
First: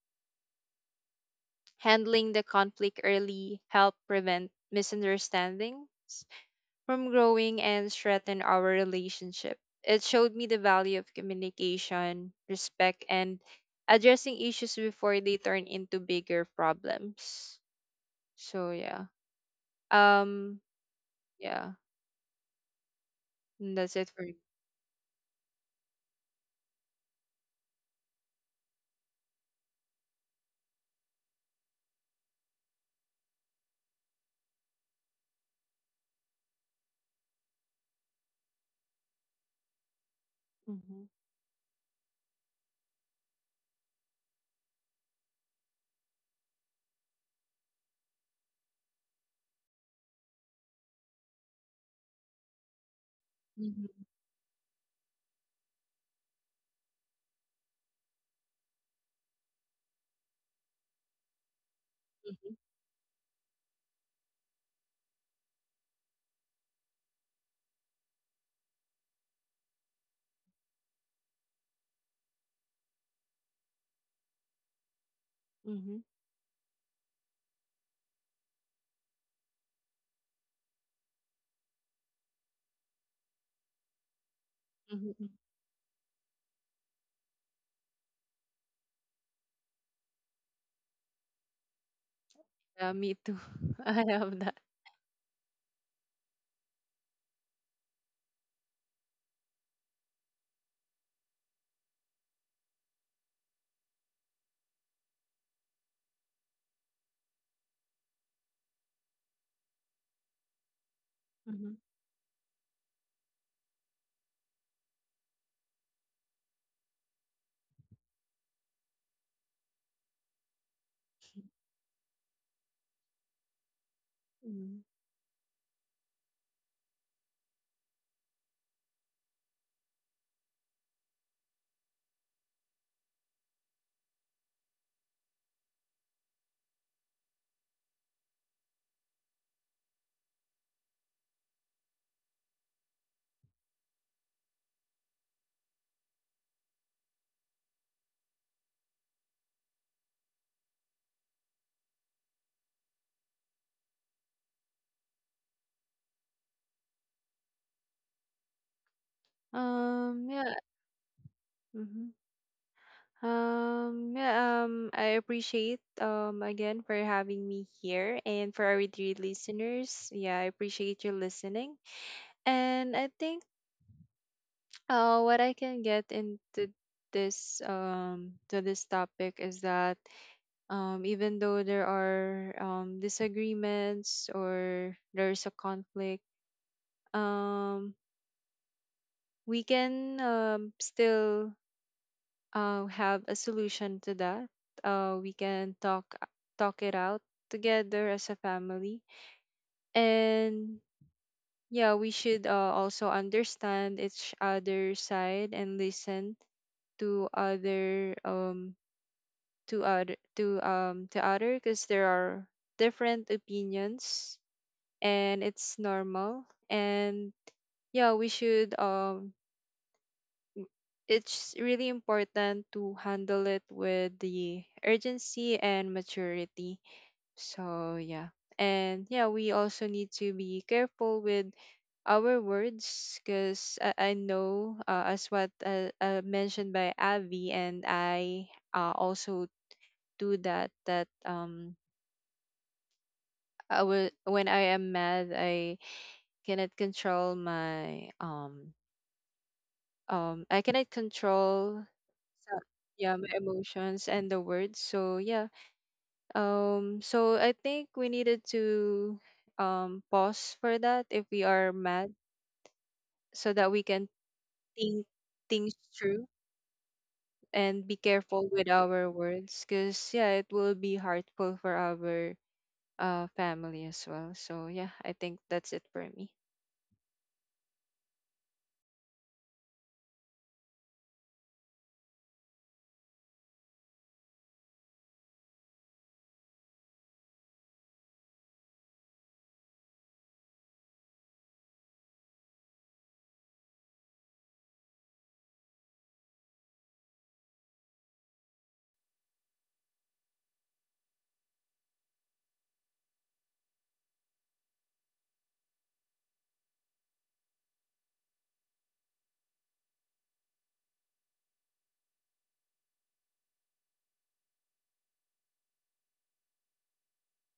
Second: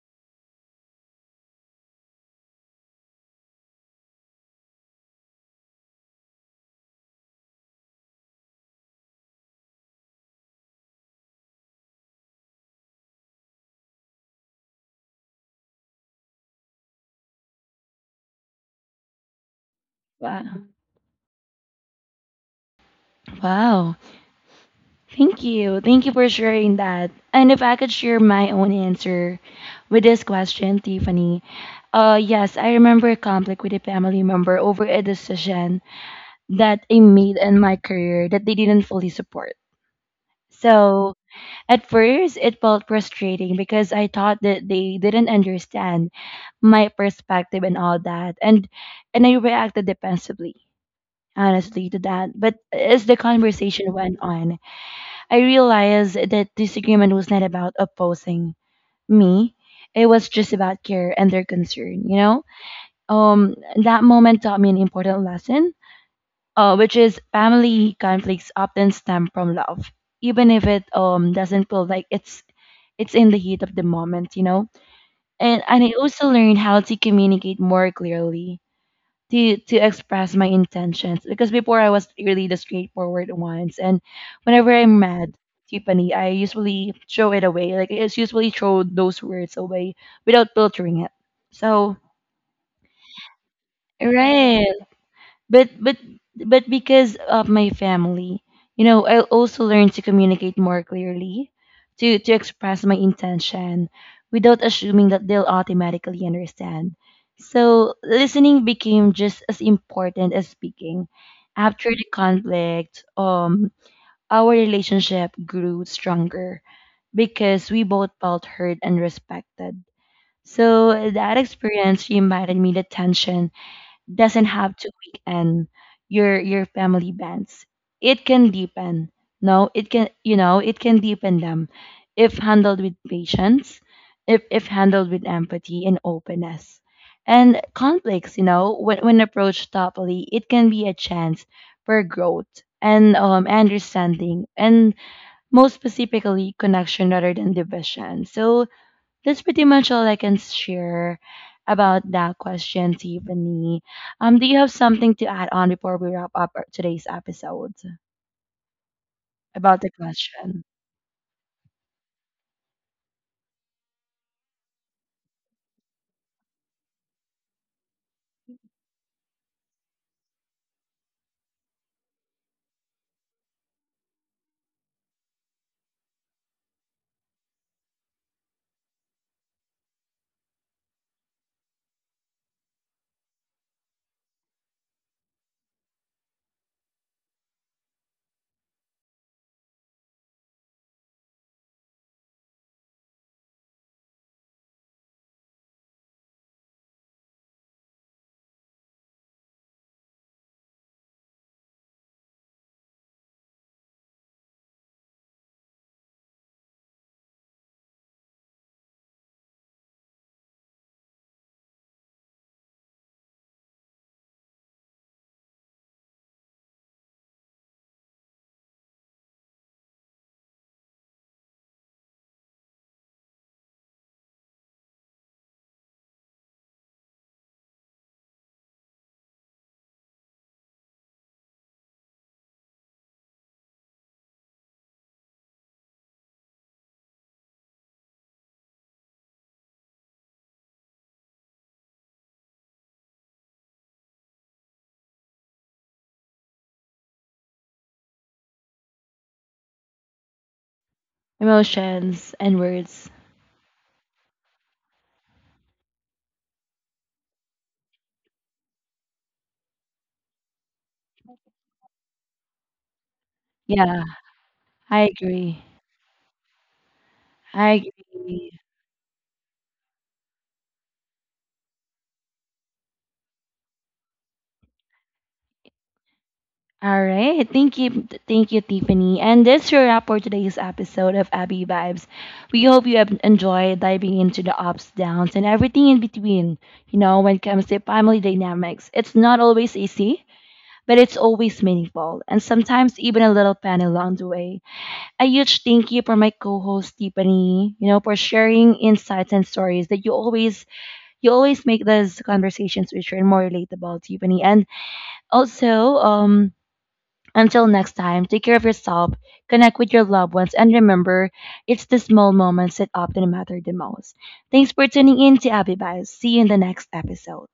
[SPEAKER 2] handling the conflict early help prevent misunderstandings from growing and strengthen our relationship. It showed me the value of communication, respect, and addressing issues before they turn into bigger problems. So, yeah. Um,
[SPEAKER 1] Wow.
[SPEAKER 2] yeah, that's
[SPEAKER 1] Wow.
[SPEAKER 2] it for me.
[SPEAKER 1] Thank you. Thank you for sharing that. And if I could share my own answer with this question, Tiffany. Yes, I remember a conflict with a family member over a decision that I made in my career that they didn't fully support.
[SPEAKER 2] Mm-hmm.
[SPEAKER 1] So at first, it felt frustrating because I thought that they didn't understand my perspective and all that, and I reacted defensively, honestly, to that. But as the conversation
[SPEAKER 2] Mm-hmm.
[SPEAKER 1] went on, I realized that disagreement was not about opposing me; it was just about care and their concern. You know,
[SPEAKER 2] Mm-hmm.
[SPEAKER 1] um, that moment taught me an important lesson, which is family conflicts often stem from love, even if it doesn't feel like it's in the heat of the moment, you know. And I
[SPEAKER 2] Mm-hmm.
[SPEAKER 1] also learned how to communicate more clearly to express my intentions because before I was really the straightforward ones, and whenever I'm
[SPEAKER 2] Mm-hmm.
[SPEAKER 1] mad. Tiffany, I usually throw it away. Like I just usually throw those words away without filtering it. So
[SPEAKER 2] Yeah, me too. I have that.
[SPEAKER 1] right. but but but because of my family, you know, I also learned to communicate more clearly to express my intention without assuming that they'll automatically understand. So listening became just as important as speaking.
[SPEAKER 2] Mm-hmm.
[SPEAKER 1] After the conflict, our relationship grew stronger because we both felt heard and respected. So that experience reminded me that tension doesn't have
[SPEAKER 2] Mm-hmm.
[SPEAKER 1] to weaken your family bands. It can deepen. No, it can, you know, it can deepen them if handled with patience, if handled with empathy and openness. And conflicts, you know, when approached thoughtfully, it can be a chance for growth and understanding, and most specifically, connection rather than division. So, that's pretty much all I can share about that question, Tiffany. Do you have something to add on before we wrap up our- today's episode about the
[SPEAKER 2] Yeah.
[SPEAKER 1] question?
[SPEAKER 2] Mm-hmm. Yeah, I appreciate again for having me here and for our three listeners. Yeah, I appreciate you listening. And I think what I can get into this to this topic is that even though there are disagreements or there's a conflict, um, we can still have a solution to that. We can talk it out together as a family, and yeah, we should also understand each other's side and listen to other to other because there are different opinions and it's normal. And yeah, we should it's really important to handle it with the urgency and maturity. So yeah. And yeah, we also need to be careful with our words because I know as what mentioned by Avi, and I also do that I will, when I am mad, I cannot control my I cannot control,
[SPEAKER 1] Emotions
[SPEAKER 2] so
[SPEAKER 1] and words.
[SPEAKER 2] yeah, my emotions and the words. So yeah, so I think we needed to pause for that if we are mad so that we
[SPEAKER 1] Yeah,
[SPEAKER 2] can
[SPEAKER 1] I
[SPEAKER 2] think
[SPEAKER 1] agree.
[SPEAKER 2] things through
[SPEAKER 1] I
[SPEAKER 2] and be careful
[SPEAKER 1] agree.
[SPEAKER 2] with our words because yeah it will be hurtful for our family as well. So yeah, I think that's it for me.
[SPEAKER 1] All right. Thank you. Thank you, Tiffany. And that's your wrap for today's episode of Abby Vibes. We hope you have enjoyed diving into the ups, downs, and everything in between. You know, when it comes to family dynamics, it's not always easy but it's always meaningful and sometimes even a little fun along the way. A huge thank you for my co-host Tiffany, you know, for sharing insights and stories that you always make those conversations richer and more relatable, Tiffany. And also, until next time, take care of yourself, connect with your loved ones, and remember it's the small moments that often matter the most. Thanks for tuning in to Abby Vibes. See you in the next episode.